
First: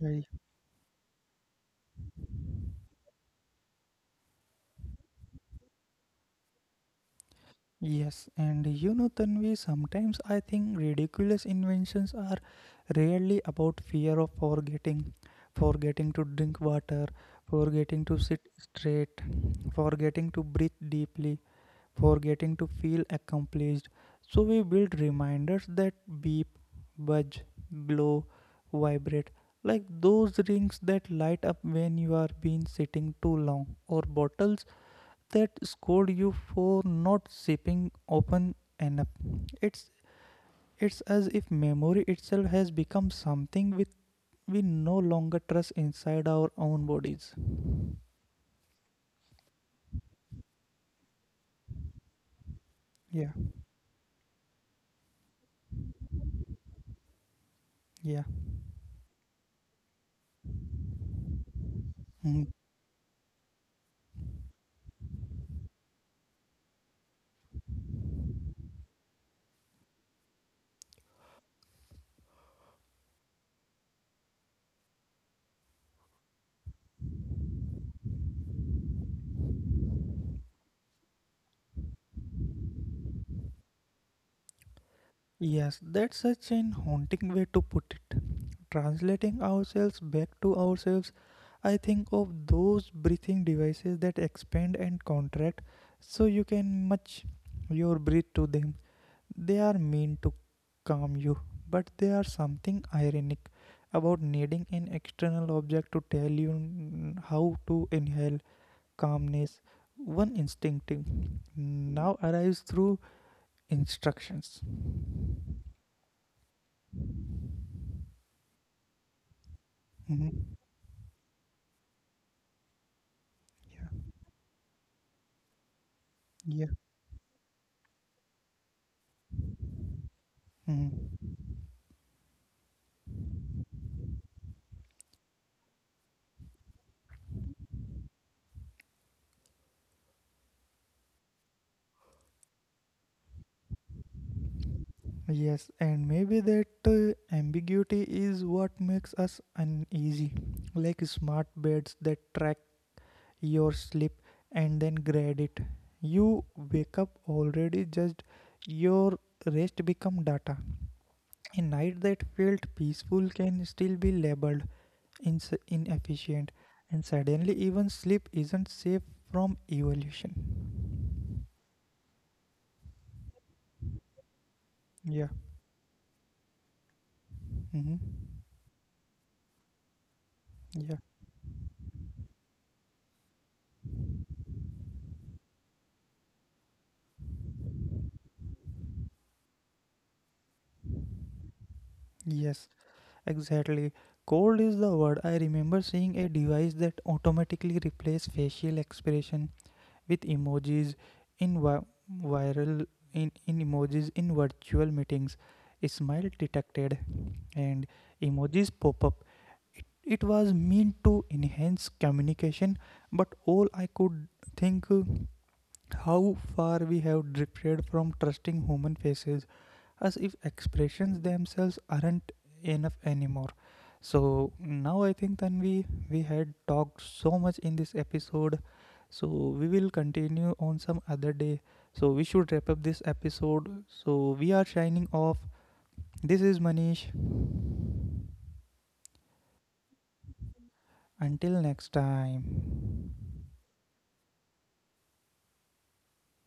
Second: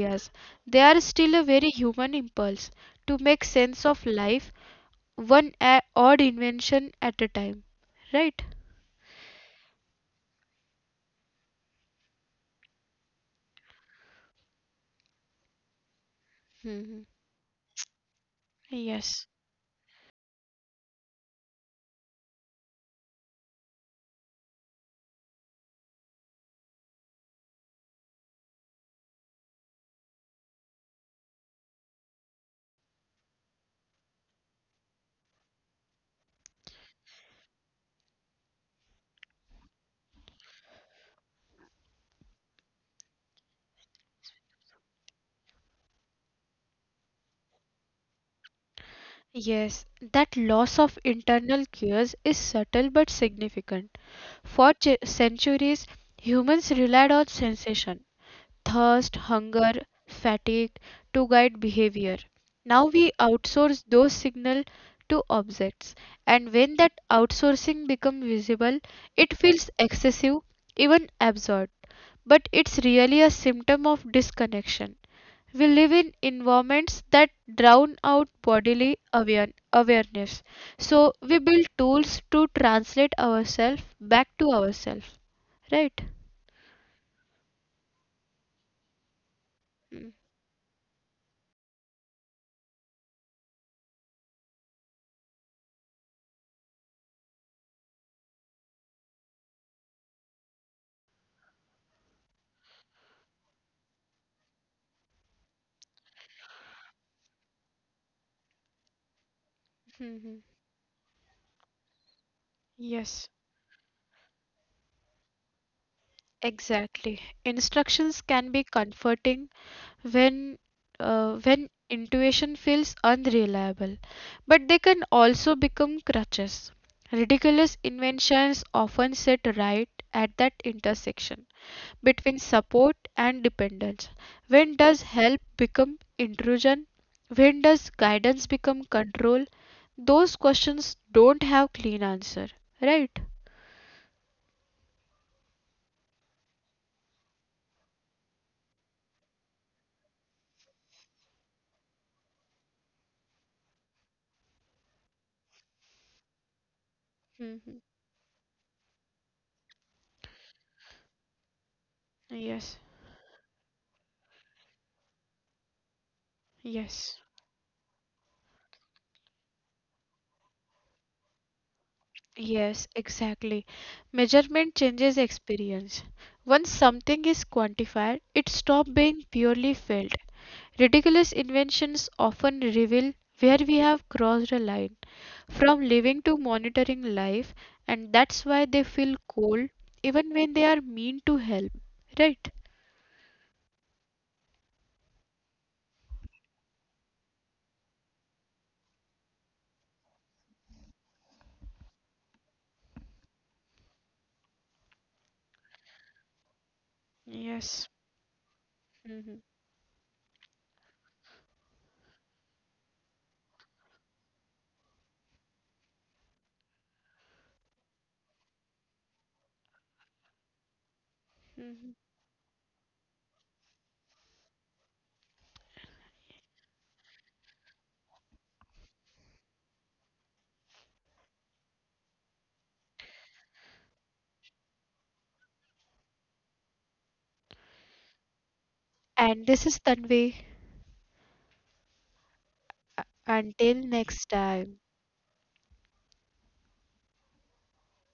Speaker 1: Y-
Speaker 2: they are still a very human impulse to make sense of life, odd invention at a time,
Speaker 1: Yes,
Speaker 2: right?
Speaker 1: and you know, Tanvi, sometimes I think ridiculous inventions are rarely about fear of forgetting: forgetting to drink
Speaker 2: Mhm.
Speaker 1: water, forgetting to sit straight, forgetting to breathe deeply, forgetting to feel accomplished. So we build reminders that beep, budge, glow, vibrate, like those rings that light up when you are been sitting too long, or bottles that scold you for not sipping open enough. It's it's as if memory itself has become something with we no longer trust inside our own bodies.
Speaker 2: Yes, that loss of internal cues is subtle but
Speaker 1: Yeah,
Speaker 2: significant. For centuries, humans relied on sensation,
Speaker 1: yeah.
Speaker 2: thirst, hunger, fatigue to guide behavior. Now we
Speaker 1: Mm.
Speaker 2: outsource those signals to objects, and when that outsourcing becomes visible, it feels excessive, even absurd. But it's really a symptom of disconnection. We live in environments that drown out bodily awareness. So we build tools to translate ourselves back to ourselves. Right?
Speaker 1: Yes, that's such an haunting way to put it. Translating ourselves back to ourselves, I think of those breathing devices that expand and contract so you can match your breath to them. They are meant to calm you, but they are something ironic about needing an external object to tell you how to inhale calmness.
Speaker 2: Mhm.
Speaker 1: One instinctive now arrives through instructions.
Speaker 2: Exactly. Instructions can be comforting when
Speaker 1: Mhm.
Speaker 2: when intuition feels unreliable,
Speaker 1: Yeah.
Speaker 2: but they can also become crutches.
Speaker 1: Yeah.
Speaker 2: Ridiculous inventions often sit right at that intersection
Speaker 1: Mhm.
Speaker 2: between support and dependence. When does help become intrusion? When does guidance become control? Those questions don't have clean answer, right?
Speaker 1: Yes, and maybe that ambiguity is what makes us uneasy, like smart beds that track your sleep and then grade it. You wake up already judged, your rest become data. A night that felt peaceful can still be labeled inefficient, and suddenly even sleep isn't safe from evolution.
Speaker 2: Yes, exactly. Measurement changes experience.
Speaker 1: Yeah.
Speaker 2: Once something is quantified, it stops
Speaker 1: Hmm.
Speaker 2: being purely felt. Ridiculous inventions
Speaker 1: Yeah.
Speaker 2: often reveal where we have crossed a line from living to monitoring life, and that's why they feel cold even when they are mean to help. Right?
Speaker 1: Yes. Exactly. Cold is the word. I remember seeing a device that automatically replaced facial expression with emojis in vi- viral in emojis in virtual meetings, a smile detected and
Speaker 2: Mhm.
Speaker 1: emojis pop up. It it was meant to enhance communication, but all I could think, how far we have drifted from trusting human faces, as if
Speaker 2: Mhm.
Speaker 1: expressions themselves aren't enough anymore. So now I think then we had talked so much in this episode. So we will continue on some other day. So we should wrap up this episode. So we are shining off. This is Manish.
Speaker 2: And this is Tanvi.
Speaker 1: Until next
Speaker 2: Until next time.
Speaker 1: time.